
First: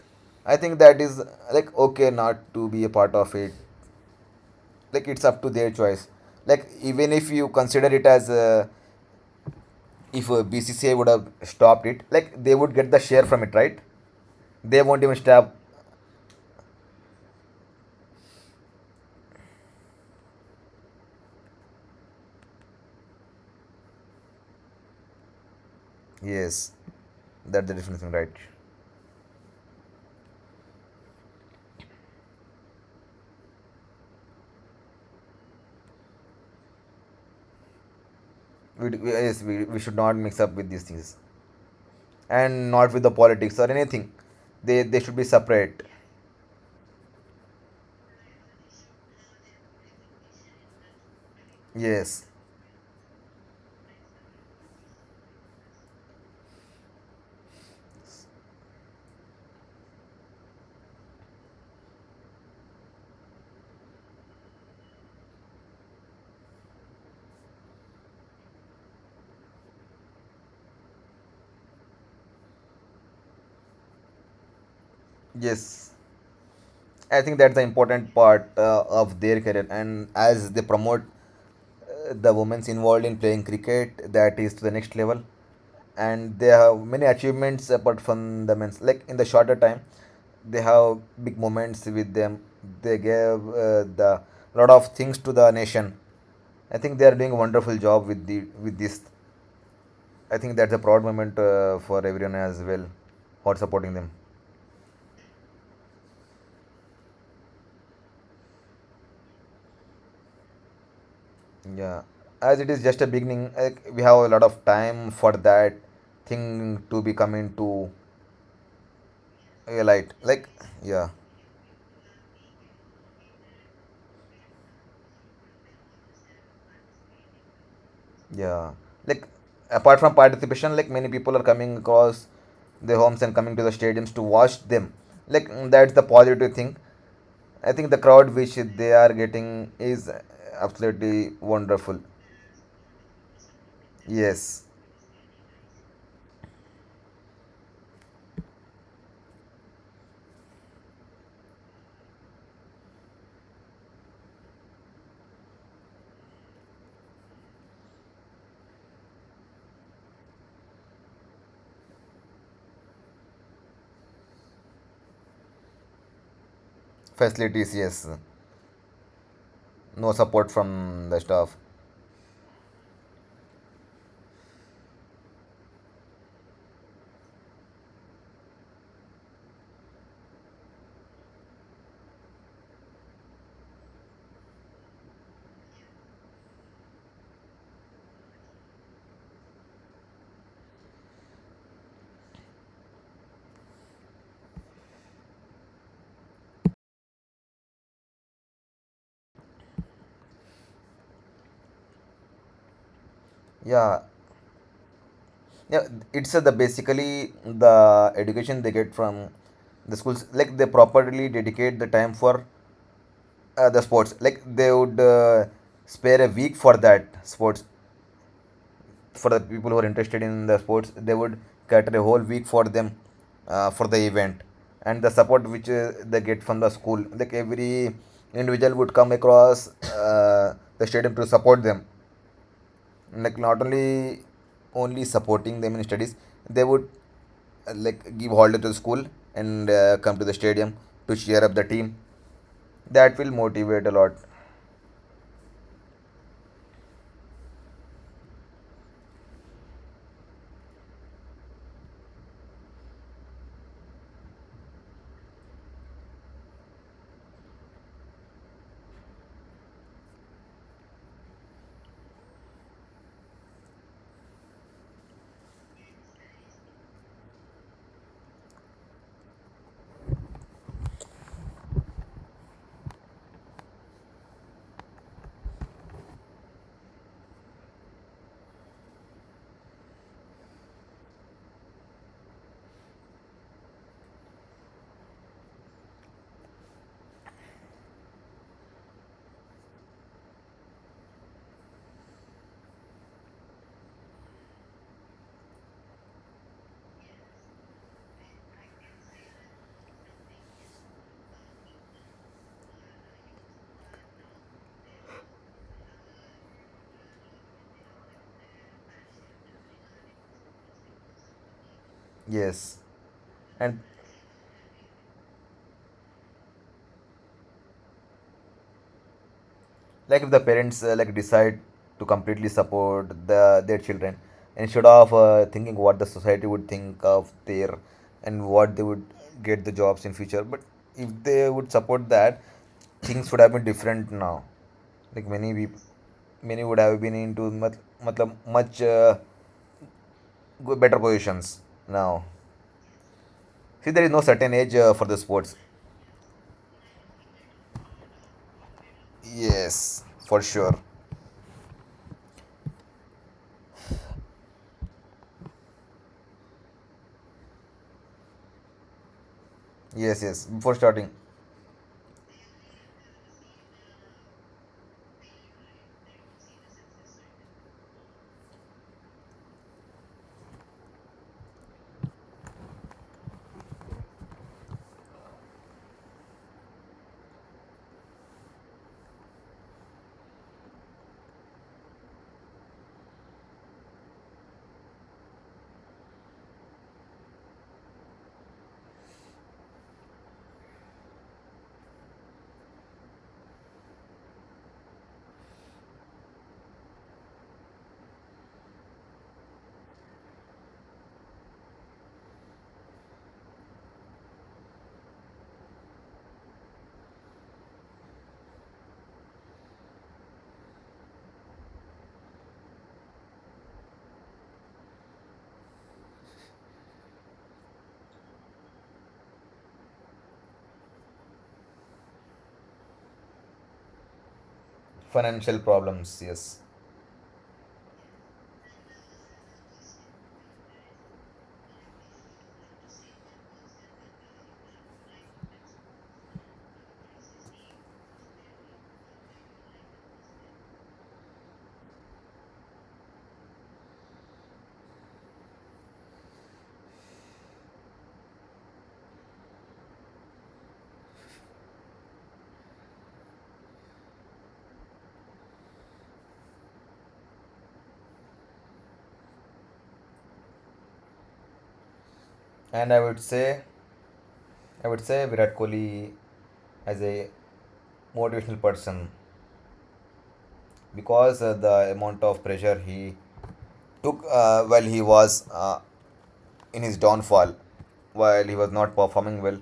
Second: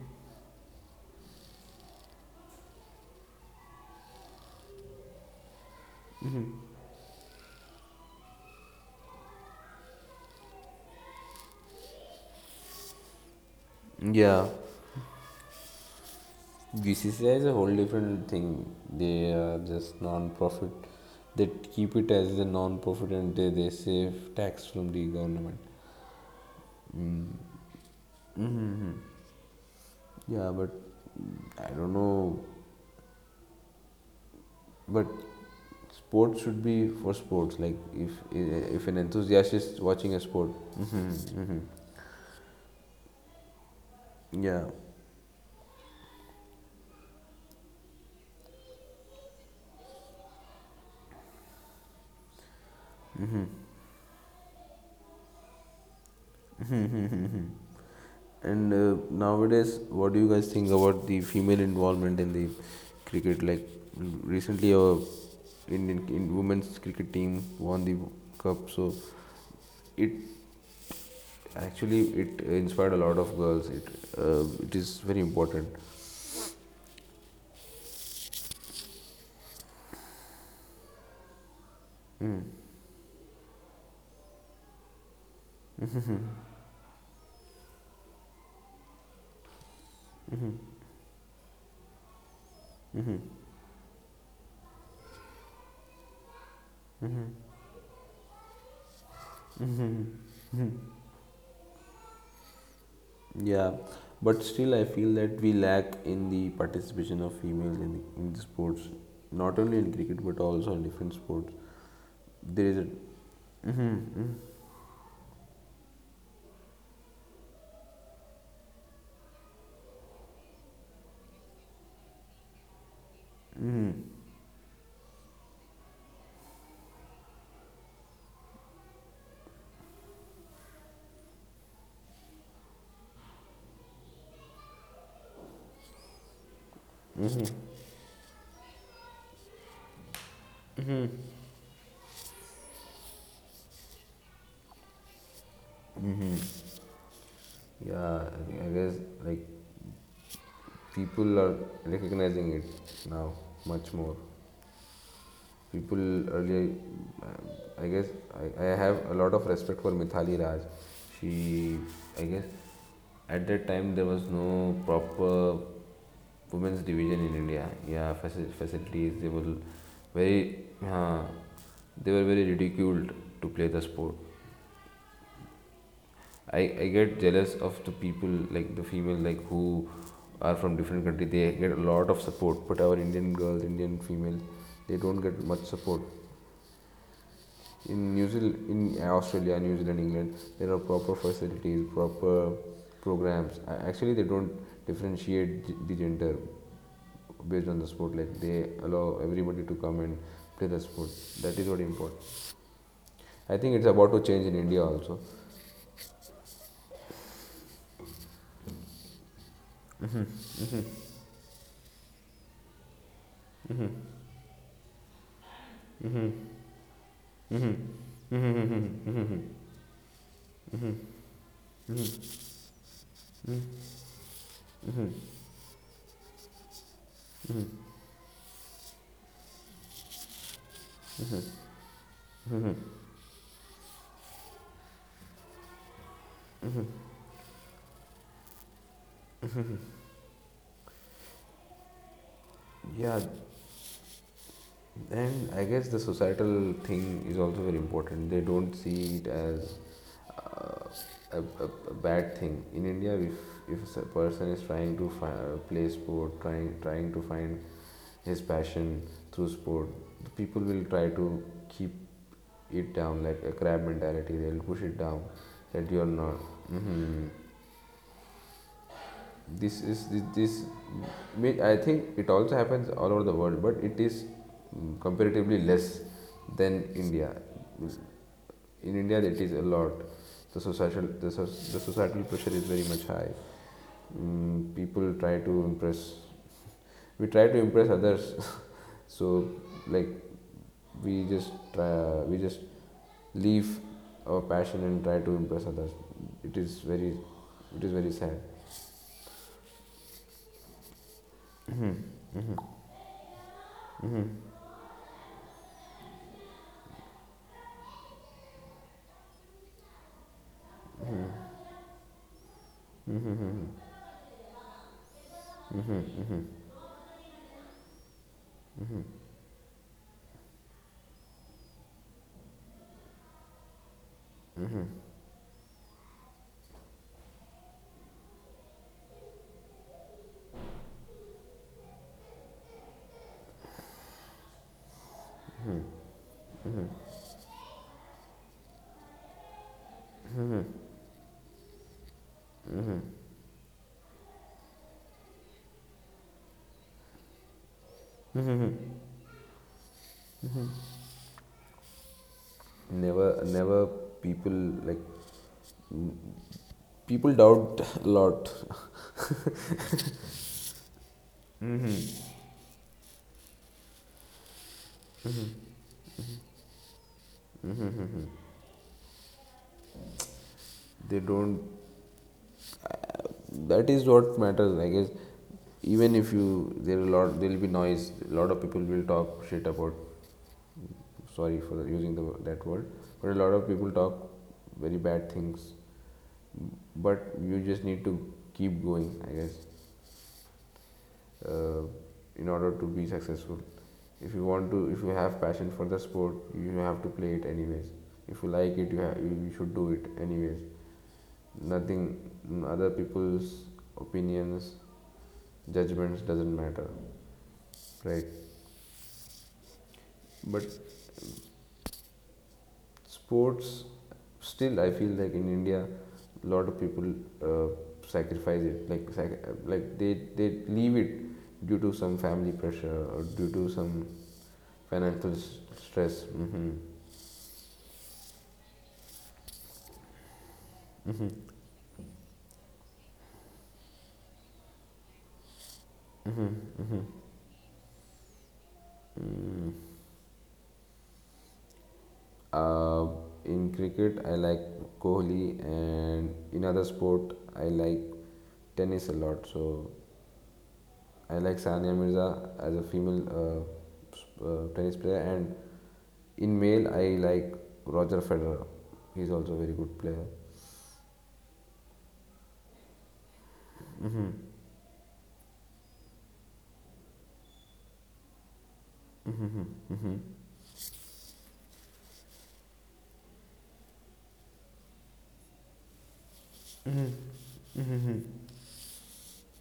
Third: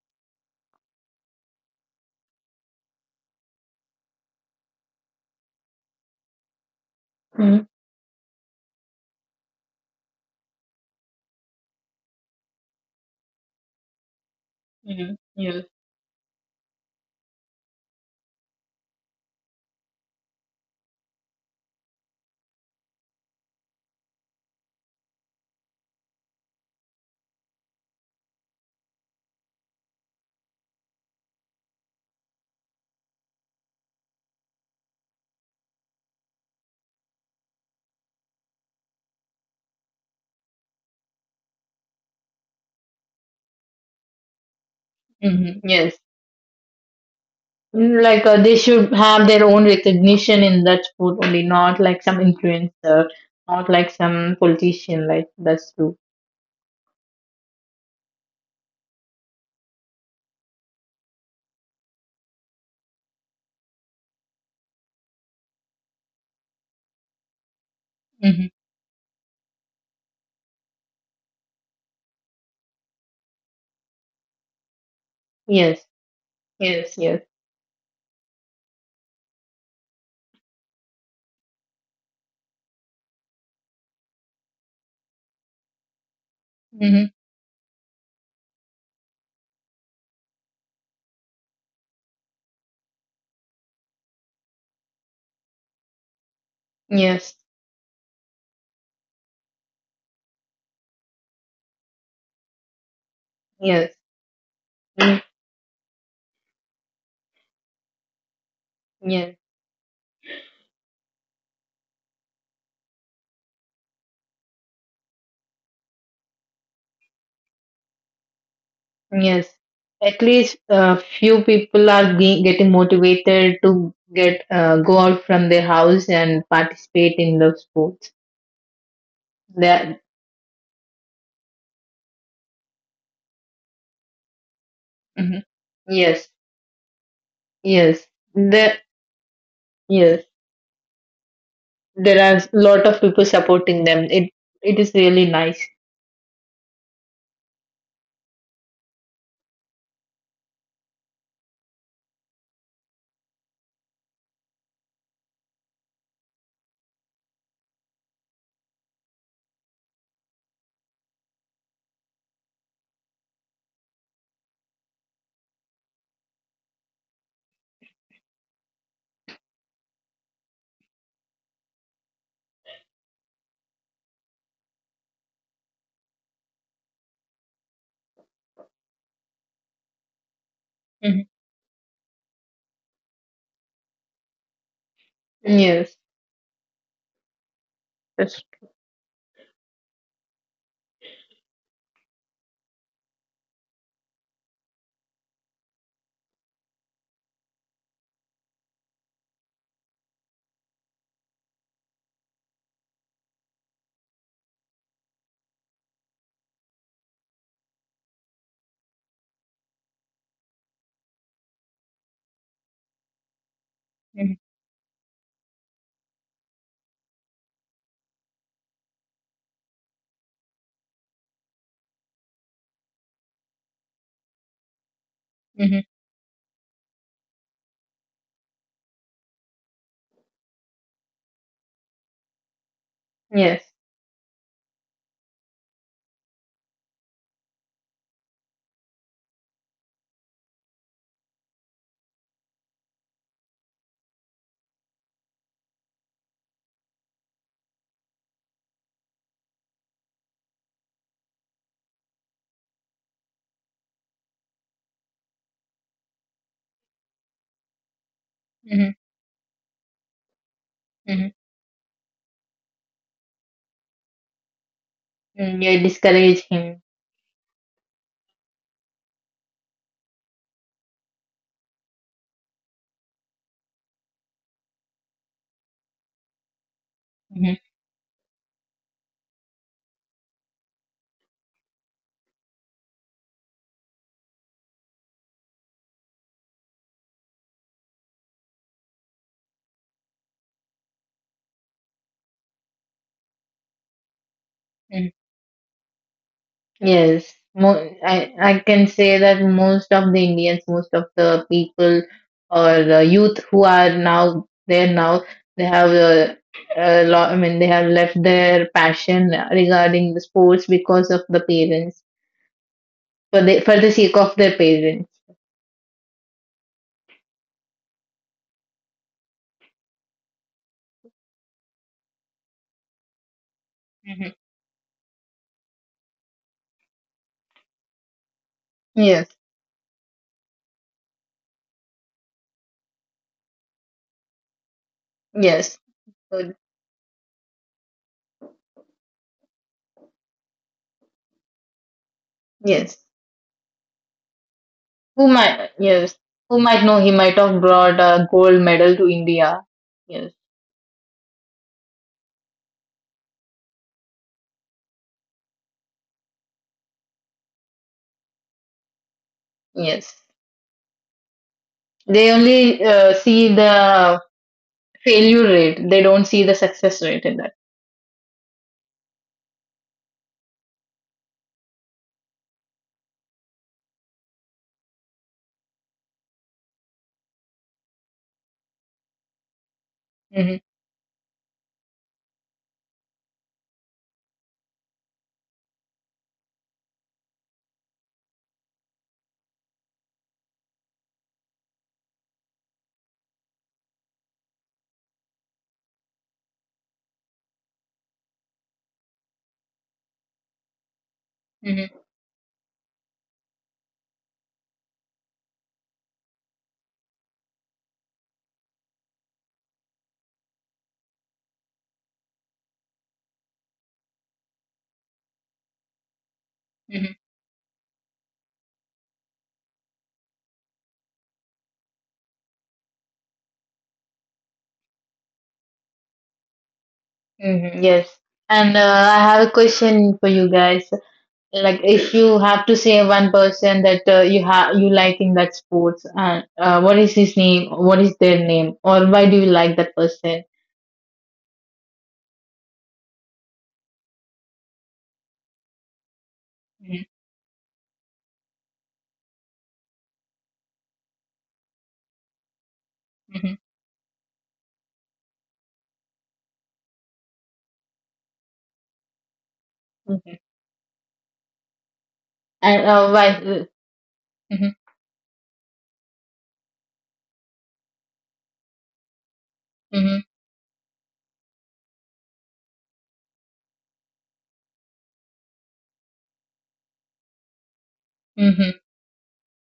Speaker 1: I think that is like okay not to be a part of it. Like, it's up to their choice. Like, even if you
Speaker 3: hmm, yes,
Speaker 1: consider it as a, if a BCCA would have stopped it, like they would get the share from it, right?
Speaker 2: Yeah,
Speaker 1: They won't
Speaker 3: hmm,
Speaker 1: even stop.
Speaker 3: yes,
Speaker 2: BCCI is a whole different thing. They are just non-profit. They keep it as a non-profit and they save tax from the government.
Speaker 1: Yes,
Speaker 2: Mm.
Speaker 1: that's the difference, right?
Speaker 2: Mm-hmm. Yeah, but I don't know. But sports should be for sports. Like if
Speaker 1: we,
Speaker 2: if an
Speaker 1: we, yes,
Speaker 2: enthusiast
Speaker 1: we, we
Speaker 2: is
Speaker 1: should
Speaker 2: watching
Speaker 1: not
Speaker 2: a
Speaker 1: mix
Speaker 2: sport.
Speaker 1: up with these
Speaker 2: Mm-hmm,
Speaker 1: things
Speaker 2: mm-hmm.
Speaker 1: and not with the politics or anything.
Speaker 2: Yeah.
Speaker 1: They should be
Speaker 3: hmm,
Speaker 1: separate.
Speaker 3: yes. Mm, like they should have their own recognition in that sport only, not like some
Speaker 1: Yes,
Speaker 3: influencer, not like some politician. Like that's true.
Speaker 2: And nowadays, what do you guys think about the female involvement in the cricket? Like recently, our Indian in women's cricket team won the
Speaker 3: Hmm.
Speaker 2: cup, so it actually it inspired a lot of girls. It is very important.
Speaker 3: Yes,
Speaker 1: yes.
Speaker 3: yes,
Speaker 1: I
Speaker 3: yes.
Speaker 1: think that's the important part of their career, and as they promote the women's involved in playing cricket, that is to the next level, and they have
Speaker 3: Hmm.
Speaker 1: many achievements apart from the men's, like in the shorter time they have big moments with them. They gave the lot of things to the nation. I think they are doing
Speaker 3: Yes,
Speaker 1: a wonderful job with this. I think that's a proud moment for everyone as well, for
Speaker 2: Yeah,
Speaker 3: yes,
Speaker 1: supporting them.
Speaker 2: but still, I feel
Speaker 3: mm,
Speaker 2: that we lack in the participation of females in the sports,
Speaker 3: yes,
Speaker 2: not only in cricket but also in different sports.
Speaker 1: Yeah, as
Speaker 2: There
Speaker 1: it
Speaker 2: is
Speaker 1: is just a beginning,
Speaker 2: a.
Speaker 1: like,
Speaker 2: Hmm.
Speaker 1: we have a lot of time for that thing to be coming to
Speaker 3: yes.
Speaker 1: a light,
Speaker 3: At
Speaker 1: like,
Speaker 3: least a
Speaker 1: yeah.
Speaker 3: few people are getting motivated to
Speaker 2: Hmm.
Speaker 3: get go out from their house and participate in the sports.
Speaker 1: Yeah, like apart
Speaker 3: That
Speaker 1: from participation, like many people are coming across their homes and coming to the stadiums to watch them.
Speaker 3: hmm
Speaker 1: Like, mm, that's the
Speaker 3: Yes,
Speaker 1: positive thing. I think the
Speaker 3: yes.
Speaker 1: crowd which
Speaker 3: The
Speaker 1: they are getting is
Speaker 3: yes,
Speaker 1: absolutely wonderful.
Speaker 3: there are a lot of people supporting them. It
Speaker 1: Yes,
Speaker 3: it is really nice.
Speaker 2: Yeah, I guess, like people are recognizing it now much more. People earlier, I guess I have a lot of respect for Mithali Raj. She, I guess, at that time there was no proper women's division in India.
Speaker 1: facilities. Yes,
Speaker 2: Yeah, facilities they were
Speaker 1: no support
Speaker 2: very,
Speaker 1: from the
Speaker 2: uh,
Speaker 1: staff.
Speaker 2: ridiculed to play the sport. I, I get jealous of the people like the female like who are from different
Speaker 3: Mhm.
Speaker 2: country. They get a lot of support, but our Indian girls, Indian females, they don't get much
Speaker 3: Yes,
Speaker 2: support. In New
Speaker 3: that's,
Speaker 2: Zealand, in Australia, New Zealand, England, there are proper facilities, proper programs. Actually, they don't differentiate the gender based on the sport, like they allow everybody to come and play the sport. That is what important. I think it's
Speaker 1: Yeah,
Speaker 2: about to change in India also.
Speaker 1: yeah. It's the, basically the education they get from the schools. Like, they properly dedicate the time for the sports.
Speaker 3: mhm.
Speaker 1: Like, they would spare a week for that sports. For the people who are interested in the sports, they would cater a whole week for them for the event, and the support which
Speaker 3: Mhm.
Speaker 1: they get from the school, like every individual would come across the stadium to support them, like not
Speaker 3: Yes.
Speaker 1: only supporting them in studies, they would like give holiday to the school and come to the stadium to cheer up the team. That
Speaker 2: Yeah.
Speaker 1: will motivate a lot.
Speaker 2: And I guess the societal thing is also very important, they don't see it as uh, a, a, a bad thing in India. If a person is trying to play sport, trying to find his
Speaker 3: Mhm.
Speaker 2: passion through sport, people will try
Speaker 3: Mhm.
Speaker 2: to keep it down like a crab mentality, they'll push it down,
Speaker 3: Mm, you
Speaker 2: that you're not.
Speaker 3: discourage him.
Speaker 2: Mhm, this I think it also happens all over the world, but it is comparatively less than India.
Speaker 3: Mhm.
Speaker 2: In India it is a lot, the societal, the societal pressure is very much high. People try to impress we try to impress others so like we just try, we just leave our passion and
Speaker 3: Mhm.
Speaker 2: try to impress others. It is very
Speaker 3: Yes,
Speaker 2: it
Speaker 3: Mo-
Speaker 2: is very
Speaker 3: I
Speaker 2: sad.
Speaker 3: I can say that most of the Indians, most of the people or the youth who are now there now, they have a lot. I mean, they have left their passion regarding the sports because of the parents
Speaker 1: Yes,
Speaker 3: for
Speaker 1: and
Speaker 3: the sake of their parents.
Speaker 1: like if the parents like decide to completely support the their children
Speaker 3: Mhm.
Speaker 1: instead of thinking what the society would think of their and what they would
Speaker 3: Yes.
Speaker 1: get the jobs in future. But if they would support that, things would have been different now. Like, many
Speaker 3: Yes,
Speaker 1: people,
Speaker 3: so-
Speaker 1: many would have been into matlab, much better positions now.
Speaker 3: yes.
Speaker 1: See, there is no certain age for the
Speaker 3: Who
Speaker 1: sports.
Speaker 3: might, yes, who might know he might have brought a gold medal to India.
Speaker 1: Yes,
Speaker 3: Yes,
Speaker 1: for sure.
Speaker 2: Never never. People like, mm, people doubt a lot.
Speaker 3: yes.
Speaker 1: Yes, yes, before starting.
Speaker 3: They
Speaker 2: Hmm.
Speaker 3: only see the failure rate. They don't see the success rate in that.
Speaker 2: They don't. That is what matters, I guess. Even if you, there are a lot, there will be noise, a lot of people will talk shit about,
Speaker 3: Hmm.
Speaker 2: sorry for using that word, but a lot of people talk very bad things. But you just need to keep going, I guess, uh, in order to be successful. If you have passion for the sport you have to play it anyways, if you like it you should do it anyways.
Speaker 3: Hmm.
Speaker 2: Nothing, other people's opinions, judgments doesn't matter, right? But sports, still I feel like in India a lot of people
Speaker 3: Hmm.
Speaker 2: uh, sacrifice it, like they leave it due to some family pressure or due to some financial
Speaker 1: Financial
Speaker 2: stress.
Speaker 1: problems, yes.
Speaker 2: Hmm.
Speaker 3: Hmm. Yes. And I have a question for you guys. Like, if you have to say one person that you like in that sports, and what is his name? What is their name? Or why do you like that person?
Speaker 2: uh, in cricket I like Kohli, and in other sport I like tennis a lot. So I like Sania Mirza as a female tennis player, and in male, I like Roger Federer. He's also a very good player.
Speaker 3: Hmm. And
Speaker 1: And
Speaker 3: why? Mm-hmm,
Speaker 1: I would say Virat Kohli as a motivational person,
Speaker 3: mm-hmm,
Speaker 2: Hmm.
Speaker 1: because the amount of pressure he took while he was in his downfall, while he
Speaker 3: mm-hmm.
Speaker 1: was not performing well,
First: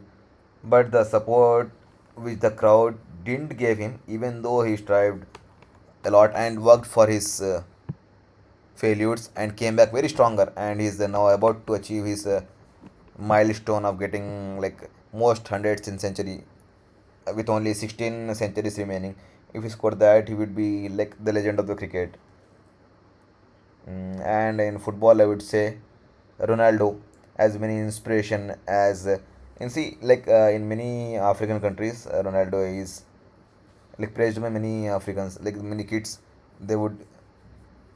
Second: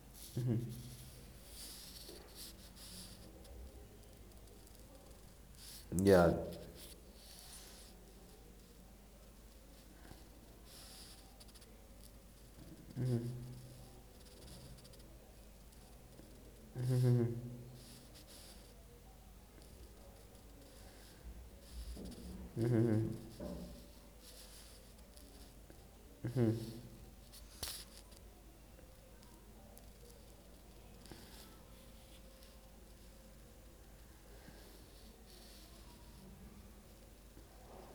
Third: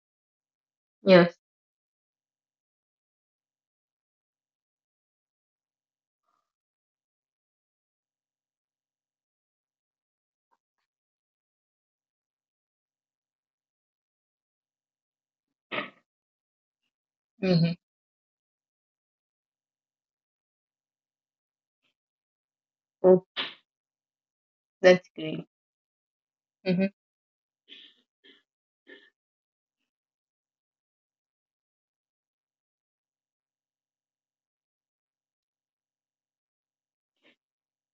Speaker 1: but the
Speaker 3: Yes.
Speaker 1: support which the crowd didn't give him, even though he strived a lot
Speaker 2: Yeah,
Speaker 1: and worked for his failures and came back very stronger, and he's now about to achieve his milestone of getting like most hundreds in century with only
Speaker 3: Mm-hmm.
Speaker 1: 16 centuries remaining. If he scored that, he would be like the legend of the cricket.
Speaker 3: Oh,
Speaker 1: Mm, and in
Speaker 3: that's
Speaker 1: football, I would
Speaker 3: great.
Speaker 1: say
Speaker 3: Mm-hmm.
Speaker 1: Ronaldo, as many inspiration as and see, like in many African countries, Ronaldo is like praised by many Africans, like many kids. They would,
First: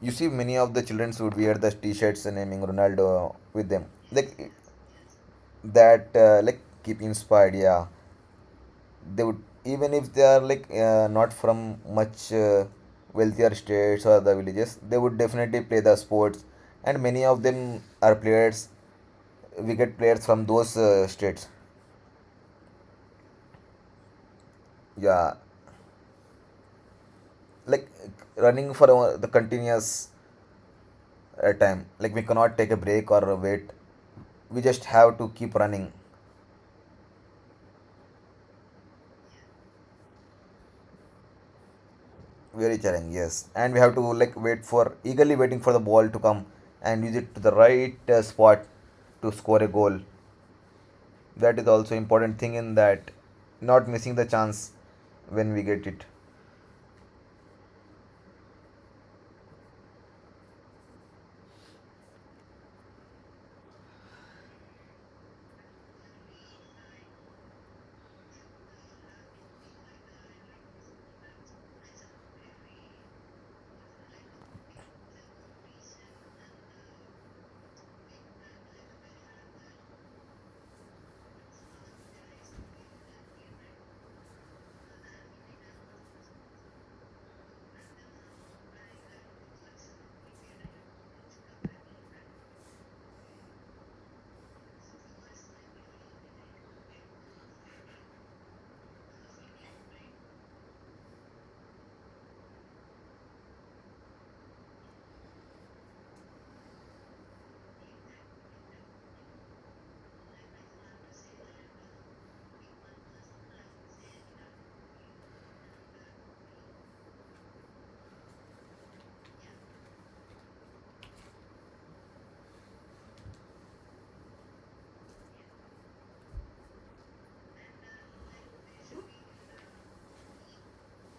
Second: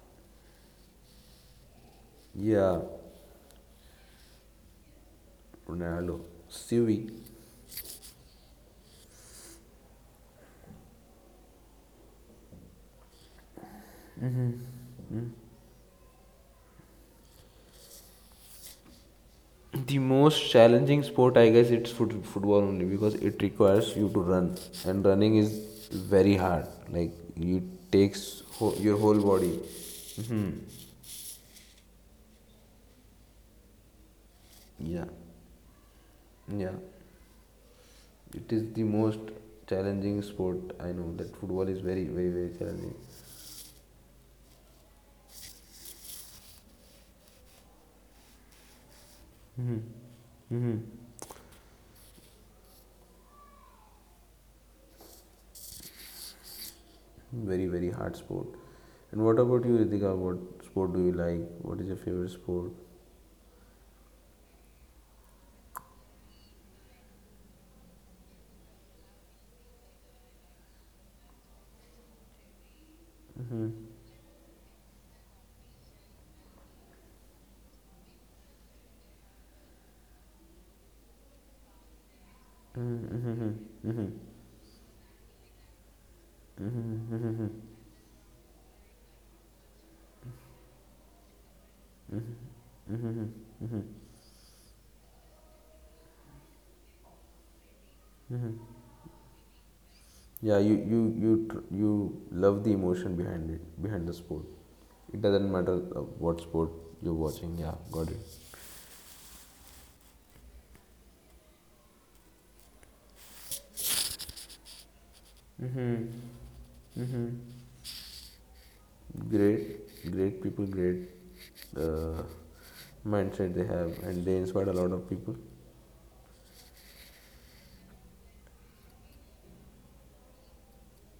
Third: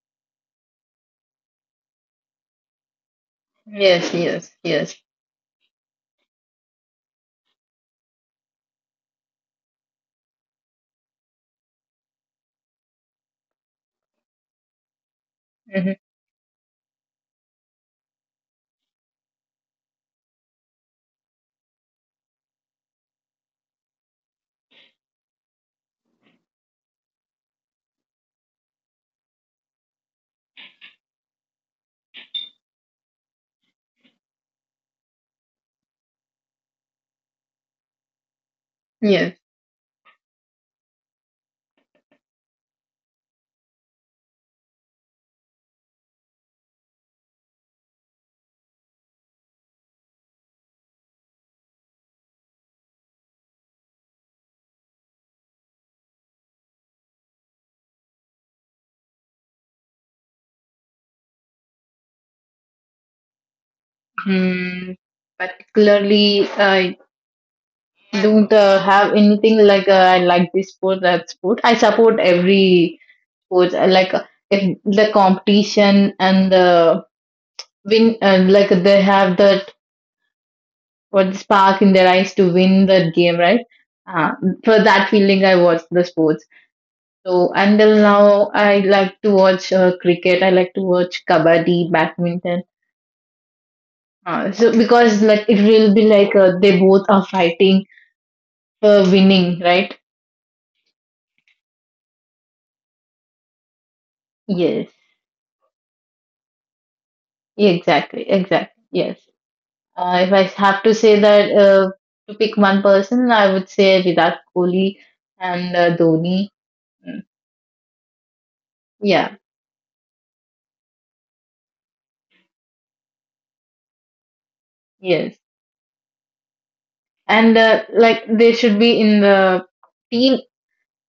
Speaker 1: you see many of the childrens would wear the t-shirts naming
Speaker 2: yeah,
Speaker 1: Ronaldo with them,
Speaker 3: Yes,
Speaker 1: like
Speaker 3: yes, yes.
Speaker 1: that
Speaker 2: Ronaldo,
Speaker 1: like keep
Speaker 2: Stewie.
Speaker 1: inspired, yeah. They would, even if they are like not from much wealthier states or the villages, they would definitely play
Speaker 3: Mm-hmm.
Speaker 1: the sports, and many of them are players, wicket
Speaker 2: The
Speaker 1: players from
Speaker 2: most
Speaker 1: those
Speaker 2: challenging sport,
Speaker 1: states.
Speaker 2: I guess, it's football only because it requires you to run, and
Speaker 1: Yeah,
Speaker 2: running is very hard. Like it
Speaker 1: like
Speaker 2: takes
Speaker 1: running for
Speaker 2: your whole
Speaker 1: the
Speaker 2: body.
Speaker 1: continuous
Speaker 2: Hmm.
Speaker 1: time, like we cannot take a break or wait, we just
Speaker 2: Yeah,
Speaker 1: have to keep running.
Speaker 2: yeah. It is the most
Speaker 3: Yes.
Speaker 2: challenging sport I know. That football is very, very, very
Speaker 1: Very
Speaker 2: challenging.
Speaker 1: challenging, yes, and we have to like wait for, eagerly waiting for the ball to come and use it to the right spot to score a goal. That is also important thing in that, not missing the chance when we get it.
Speaker 2: Very, very hard sport. And what about you, Ritika? What sport do you like? What is your favorite sport?
Speaker 3: Mm, particularly, I don't have anything like I like this sport, that sport. I support every sport. I like if the competition and the win, like they have that what spark in their eyes to win that game, right? Uh, for that feeling, I watch the sports. So until now, I like to watch cricket. I like to watch kabaddi, badminton. So because like it will be like they both are fighting for winning, right?
Speaker 2: Yeah, you love the emotion behind it, behind the sport.
Speaker 3: Yes,
Speaker 2: It doesn't matter what sport you're watching. Yeah, got
Speaker 3: exactly,
Speaker 2: it.
Speaker 3: exactly. Yes. If I have to say that to pick one person, I would say Virat Kohli and Dhoni. Mm, yeah,
Speaker 2: Great, great people, great uh, mindset they have, and they inspired a lot of people.
Speaker 3: yes. And like they should be in the team.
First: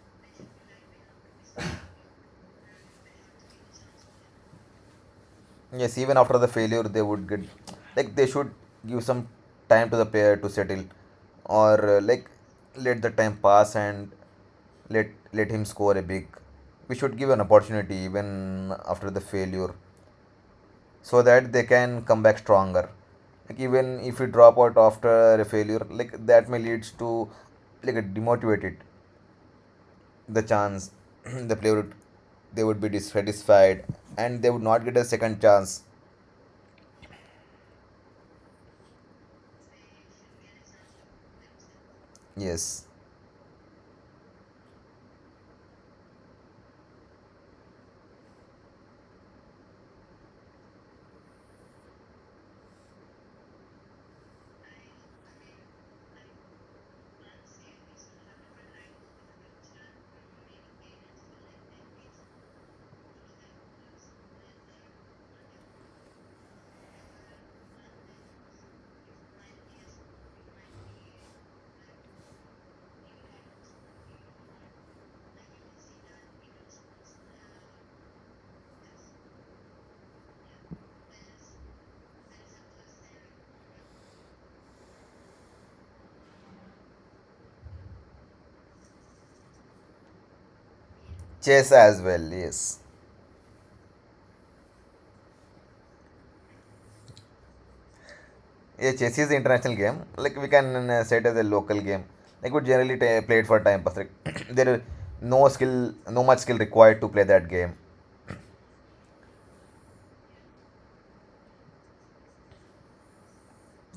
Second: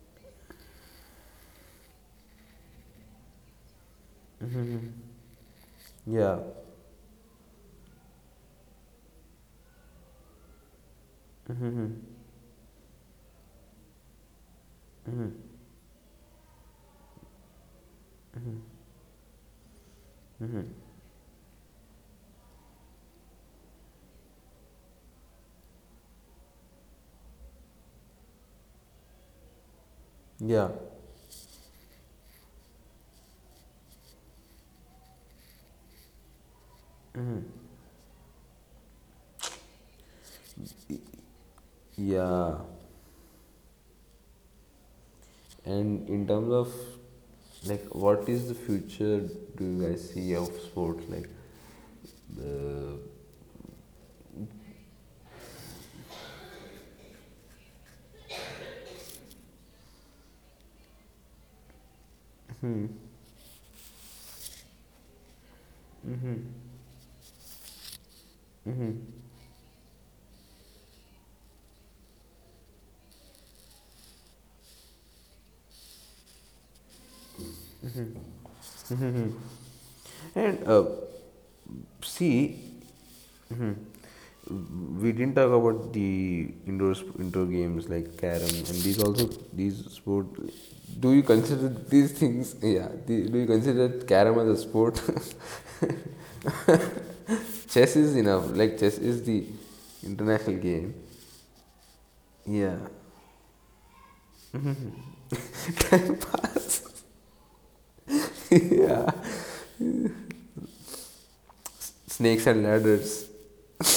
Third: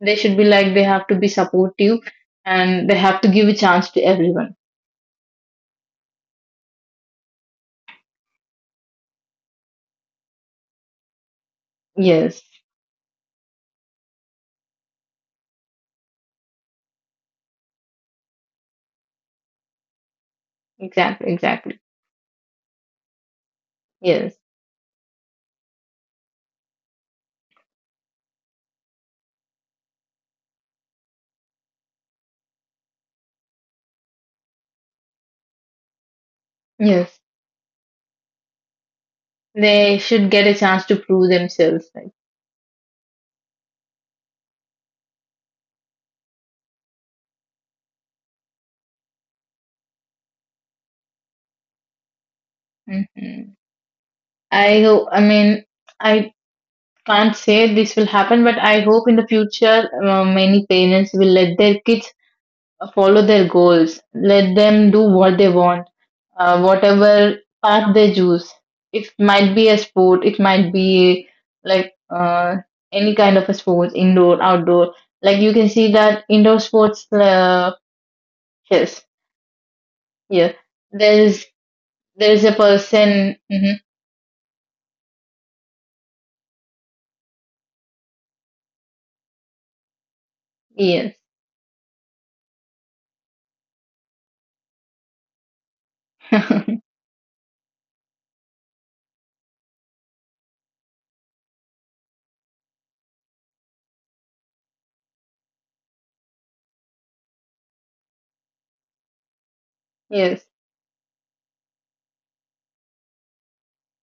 Speaker 3: They should be like they have to be supportive and they have to give a chance to everyone.
Speaker 1: Yes, even after
Speaker 2: Yeah,
Speaker 1: the failure they would get, like they should give some time to the player to settle or like
Speaker 3: Yes,
Speaker 1: let the time pass and let him score a big. We should give an opportunity even after the failure so
Speaker 3: exactly,
Speaker 1: that they
Speaker 3: exactly.
Speaker 1: can come back stronger. Like, even if we
Speaker 3: Yes,
Speaker 1: drop out after a failure, like that may leads to like a demotivated, the
Speaker 2: yeah,
Speaker 1: chance, the player would, they would be dissatisfied and they would not get a second chance.
Speaker 3: yes. They should get a chance to prove themselves. Like,
Speaker 2: yeah.
Speaker 1: Yes,
Speaker 2: And in terms of, like, what is the future do you guys see of sports? Like, the
Speaker 3: mhm. I hope. I mean, I can't say this will happen, but I hope in the future many parents will let their kids follow their goals. Let them do what they want, whatever path they choose. It might be a sport. It might be like any kind of a sports, indoor, outdoor. Like you can see that indoor sports. Chess. Yeah,
Speaker 2: and
Speaker 3: there's there's a
Speaker 2: see.
Speaker 3: person. Hmm.
Speaker 2: Hmm. We didn't talk about the indoor games like carom and these, also these sport.
Speaker 3: Yes,
Speaker 2: Do you consider
Speaker 1: chess as
Speaker 2: these
Speaker 1: well.
Speaker 2: things?
Speaker 1: Yes,
Speaker 2: Yeah, the, do you consider carom as a sport? Chess is enough. Like
Speaker 1: yeah,
Speaker 2: chess
Speaker 1: chess
Speaker 2: is
Speaker 1: is an
Speaker 2: the
Speaker 1: international game. Like, we
Speaker 2: international
Speaker 1: can
Speaker 2: game.
Speaker 1: say it as a local game. Like, we
Speaker 2: Yeah,
Speaker 1: generally ta play it for time pass. Like, there are no skill, no much skill required to play that game.
Speaker 2: yeah.
Speaker 3: yes,
Speaker 2: Snakes and ladders,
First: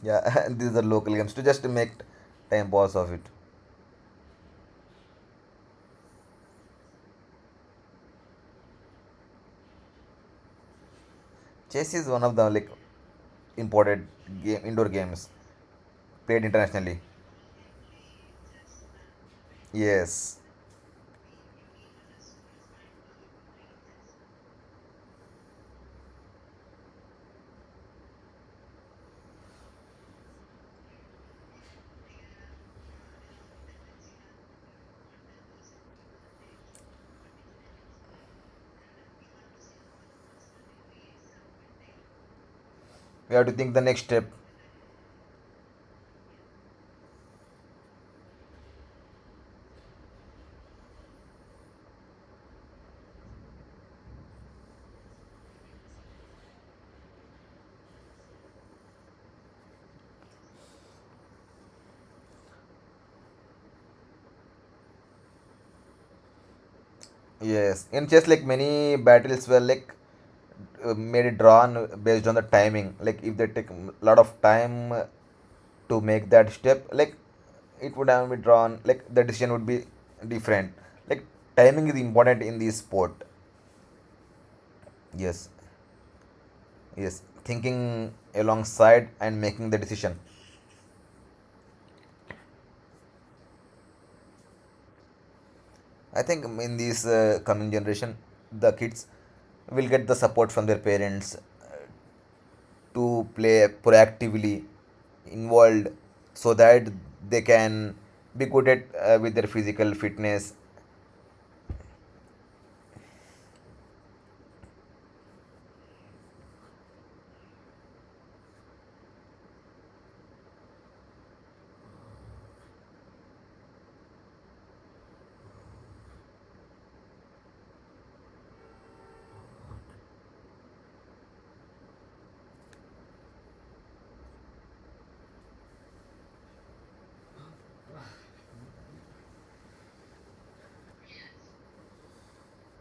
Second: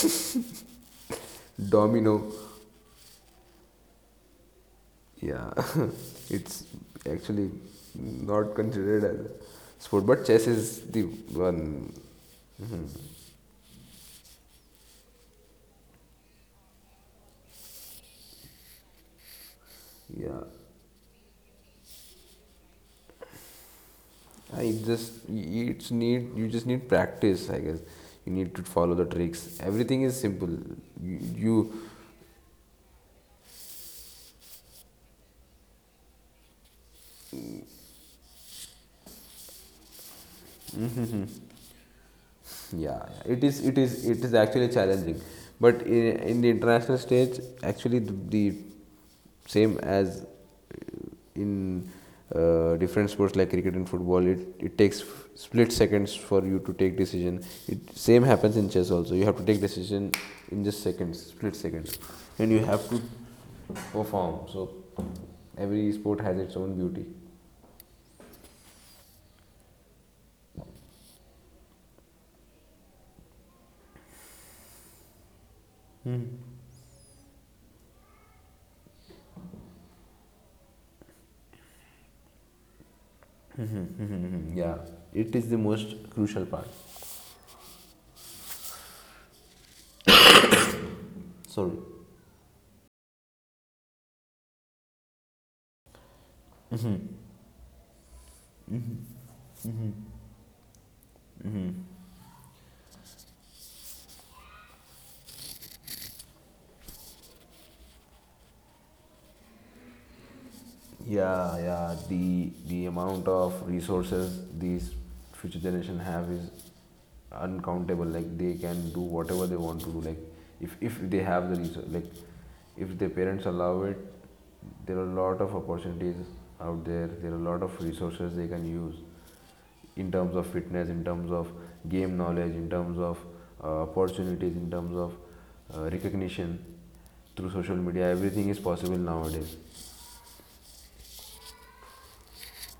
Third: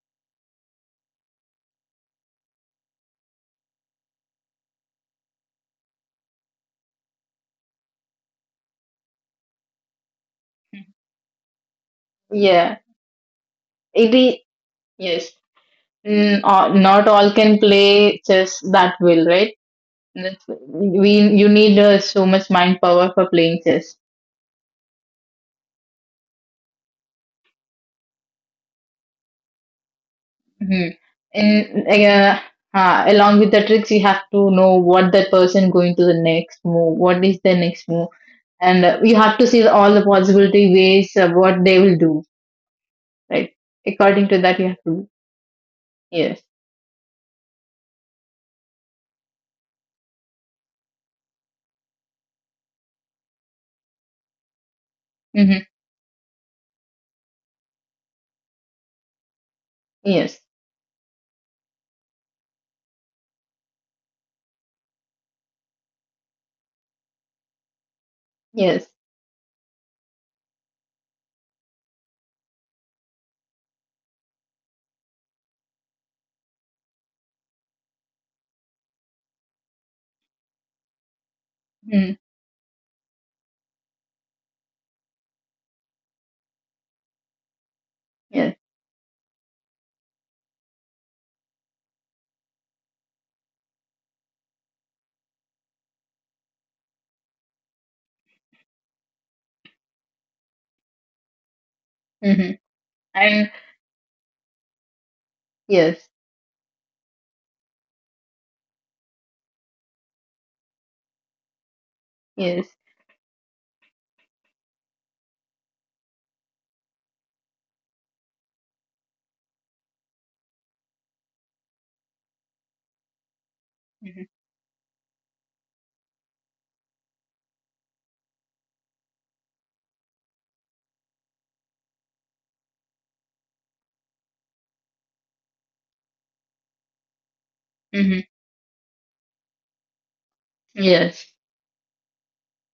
Speaker 1: Yeah, these are local games to just make
Speaker 2: domino.
Speaker 1: time pass of it.
Speaker 2: Yeah, it's actually not considered as a sport, but chess is the
Speaker 1: Chess
Speaker 2: one.
Speaker 1: is one of the like
Speaker 3: yeah.
Speaker 1: imported
Speaker 3: It is
Speaker 1: game, indoor games
Speaker 3: yes.
Speaker 1: played internationally.
Speaker 3: Not all can play chess that well, right?
Speaker 1: Yes,
Speaker 2: Yeah,
Speaker 3: That's, we you need so much mind power for playing chess.
Speaker 2: it just it's need you just need practice, I guess. You need to follow the tricks. Everything is simple.
Speaker 3: Hmm.
Speaker 2: You, you
Speaker 3: And along with the tricks, you have to know what that person going to the next move. What is the next move, and you have to see all the possibility ways of what they will do,
Speaker 2: yeah, yeah.
Speaker 1: we
Speaker 2: it
Speaker 1: have to
Speaker 3: right?
Speaker 2: is
Speaker 1: think
Speaker 2: it
Speaker 1: the
Speaker 2: is
Speaker 1: next step.
Speaker 2: it
Speaker 3: According
Speaker 2: is
Speaker 3: to that, you
Speaker 2: actually
Speaker 3: have to
Speaker 2: challenging. But in,
Speaker 3: yes.
Speaker 2: in the international stage, actually the same as in different sports like cricket and football, it takes
Speaker 3: Mm-hmm.
Speaker 2: split seconds for you to take decision. It same happens in chess also. You have to take decision
Speaker 3: Yes.
Speaker 2: in just seconds, split seconds, and you have to perform. So every sport has its own beauty.
Speaker 1: Yes, in just like
Speaker 3: Yes.
Speaker 1: many battles were like made drawn based on the timing. Like, if they take a lot of time to make that step, like it would have been drawn. Like, the decision would be different. Like, timing is
Speaker 3: Mm.
Speaker 1: important in this sport.
Speaker 2: Yeah, it
Speaker 1: Yes,
Speaker 2: is the most crucial part.
Speaker 1: yes, thinking
Speaker 3: Yes.
Speaker 1: alongside and making the decision.
Speaker 2: Sorry.
Speaker 1: I think in this coming generation, the kids will get the support from their parents
Speaker 3: Mm-hmm.
Speaker 1: to
Speaker 3: And
Speaker 1: play proactively involved
Speaker 3: yes.
Speaker 1: so that they can be good at with their physical fitness.
Speaker 2: Yeah, yeah. The
Speaker 3: Yes.
Speaker 2: the amount of resources these future generation have is uncountable. Like they can do whatever they want to do. Like if they have the resource, like if their parents allow it,
Speaker 3: Mm-hmm.
Speaker 2: there are a lot of opportunities out there. There are a lot of resources they can use. In terms of fitness, in terms of game knowledge, in terms of opportunities, in terms of recognition through social media.
Speaker 3: Mm-hmm.
Speaker 2: Everything is possible nowadays.
Speaker 3: Yes.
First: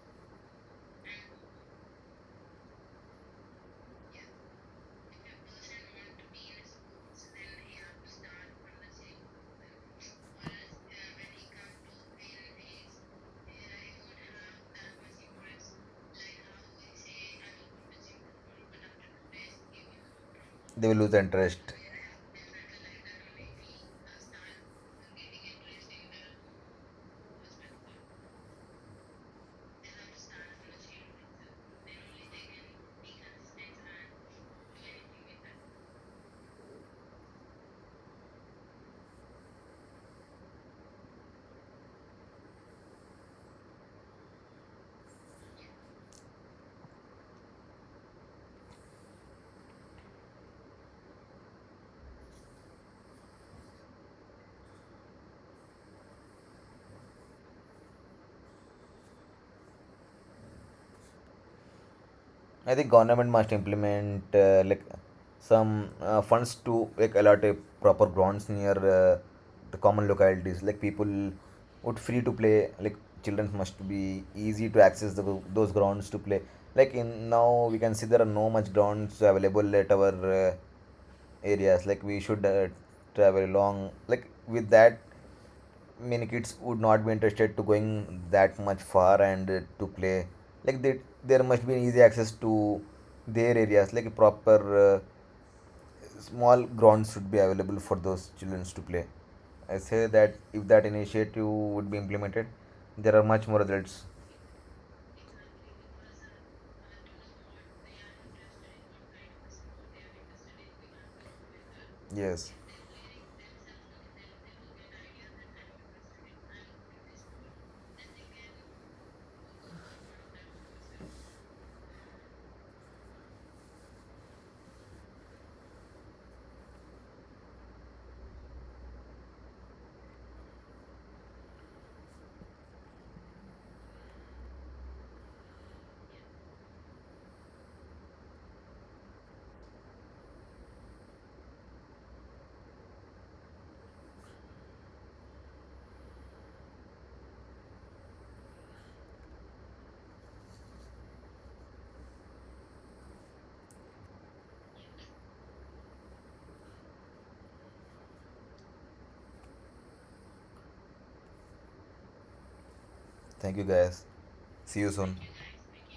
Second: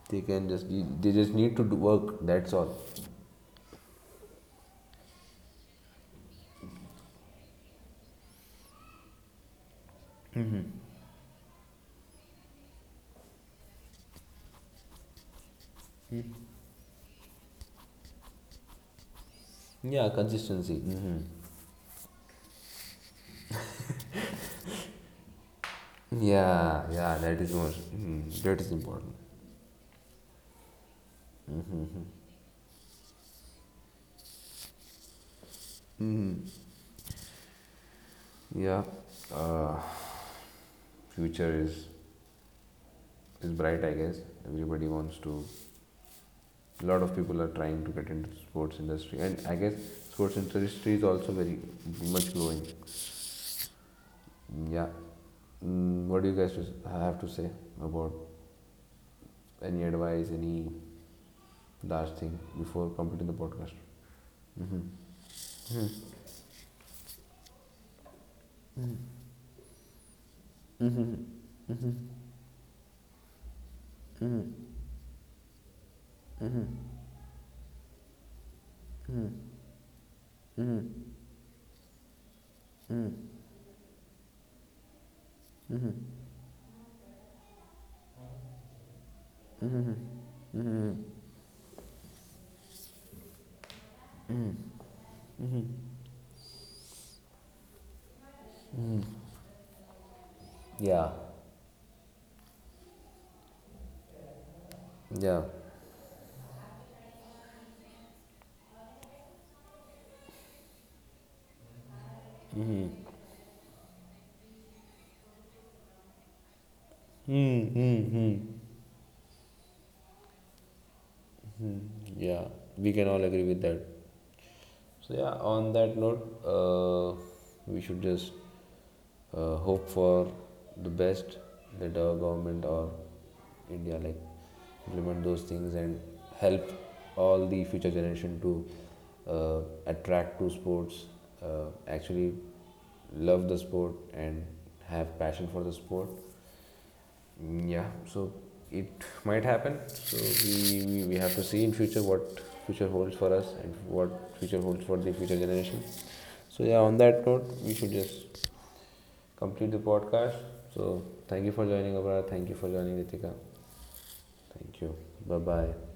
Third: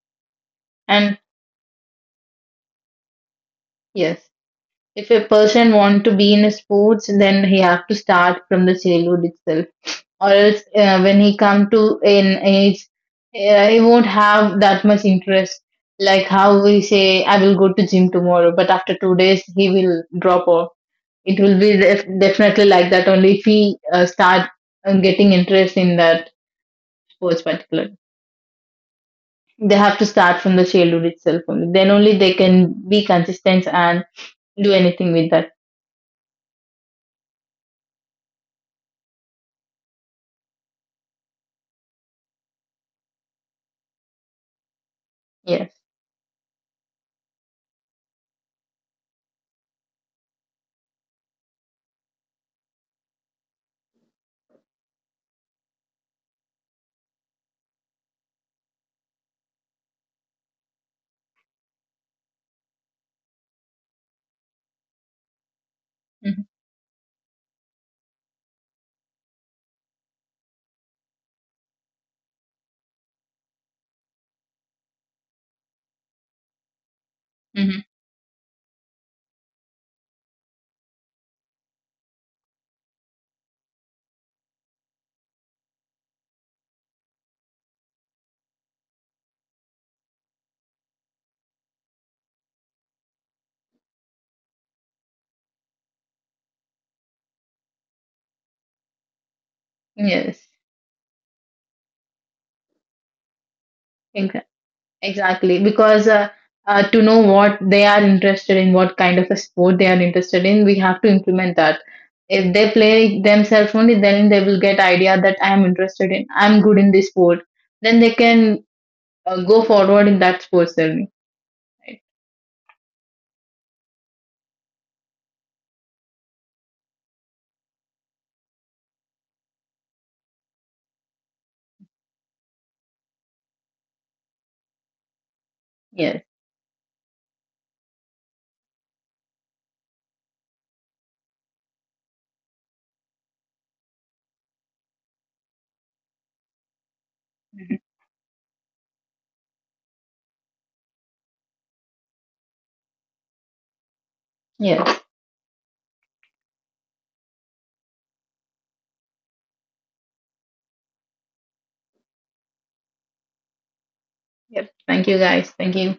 Speaker 2: They can just they
Speaker 3: And
Speaker 2: just need to do work. That's all.
Speaker 3: yes. If a person want to be in a sports, then he have to start from the childhood itself. Or else, when he come to an age, he won't have that much interest. Like how we say, I will go to gym tomorrow, but after 2 days he will
Speaker 2: Yeah,
Speaker 3: drop off.
Speaker 2: consistency.
Speaker 1: They will lose
Speaker 2: Hmm.
Speaker 3: It will
Speaker 1: interest.
Speaker 3: be definitely like that only if he start getting interest in that
Speaker 2: Yeah, yeah,
Speaker 3: sports
Speaker 2: that is more.
Speaker 3: particular.
Speaker 2: Mhm, that is important.
Speaker 3: They have to start from the childhood itself. Only. Then only they can be consistent and do anything with that.
Speaker 2: Yeah, uh, future is bright. I guess everybody wants to.
Speaker 3: Yes.
Speaker 2: A lot of people are trying to get into sports industry, and I guess sports industry is also very much growing. Yeah, mm, what do you guys have to say about any advice, any last thing
Speaker 1: I
Speaker 2: before
Speaker 1: think
Speaker 2: completing
Speaker 1: government
Speaker 2: the
Speaker 1: must
Speaker 2: podcast?
Speaker 1: implement
Speaker 2: Mm-hmm.
Speaker 1: like some
Speaker 3: Hmm.
Speaker 1: funds to like allot a proper grounds near the common localities. Like, people would free to play. Like, children must be easy to access the, those grounds to play. Like, in now
Speaker 3: Hmm.
Speaker 1: we can see there are no much grounds available at our areas. Like, we should travel long. Like, with that many kids would not be interested to going that much far and to play, like that there must be an easy access to their areas, like a proper uh, small grounds should be available for those children to play. I say that
Speaker 3: Yes.
Speaker 1: if that
Speaker 2: Yeah,
Speaker 1: initiative would be implemented, there are much more adults.
Speaker 3: Exa-
Speaker 2: yeah.
Speaker 3: Exactly. Because to know what they are interested in, what kind of a sport they are interested in, we have to implement that. If
Speaker 1: Yes.
Speaker 3: they play themselves only, then they will get idea that I am interested in, I'm good in this sport.
Speaker 2: Hmm,
Speaker 3: Then they
Speaker 2: hmm, hmm.
Speaker 3: can go forward in that sports only. Right?
Speaker 2: Yeah, we can all agree with that. So yeah, on that note, we should just hope for the best that our government or India like implement those things and
Speaker 3: Yes.
Speaker 2: help all the future generation to uh, attract to sports, actually love the sport and have passion for the sport. Mm,
Speaker 3: Mhm.
Speaker 2: yeah, so it might happen. So we have to see in future what future holds for us and what future holds for
Speaker 3: Yes.
Speaker 2: the future generation. So yeah, on that note, we should just complete the podcast. So thank you for joining, Abra. Thank you for joining, Ritika.
Speaker 1: Thank you guys.
Speaker 3: Yep.
Speaker 1: See
Speaker 2: Thank
Speaker 1: you
Speaker 2: you.
Speaker 3: Thank you,
Speaker 1: soon.
Speaker 2: Bye
Speaker 3: guys. Thank
Speaker 2: bye.
Speaker 3: you.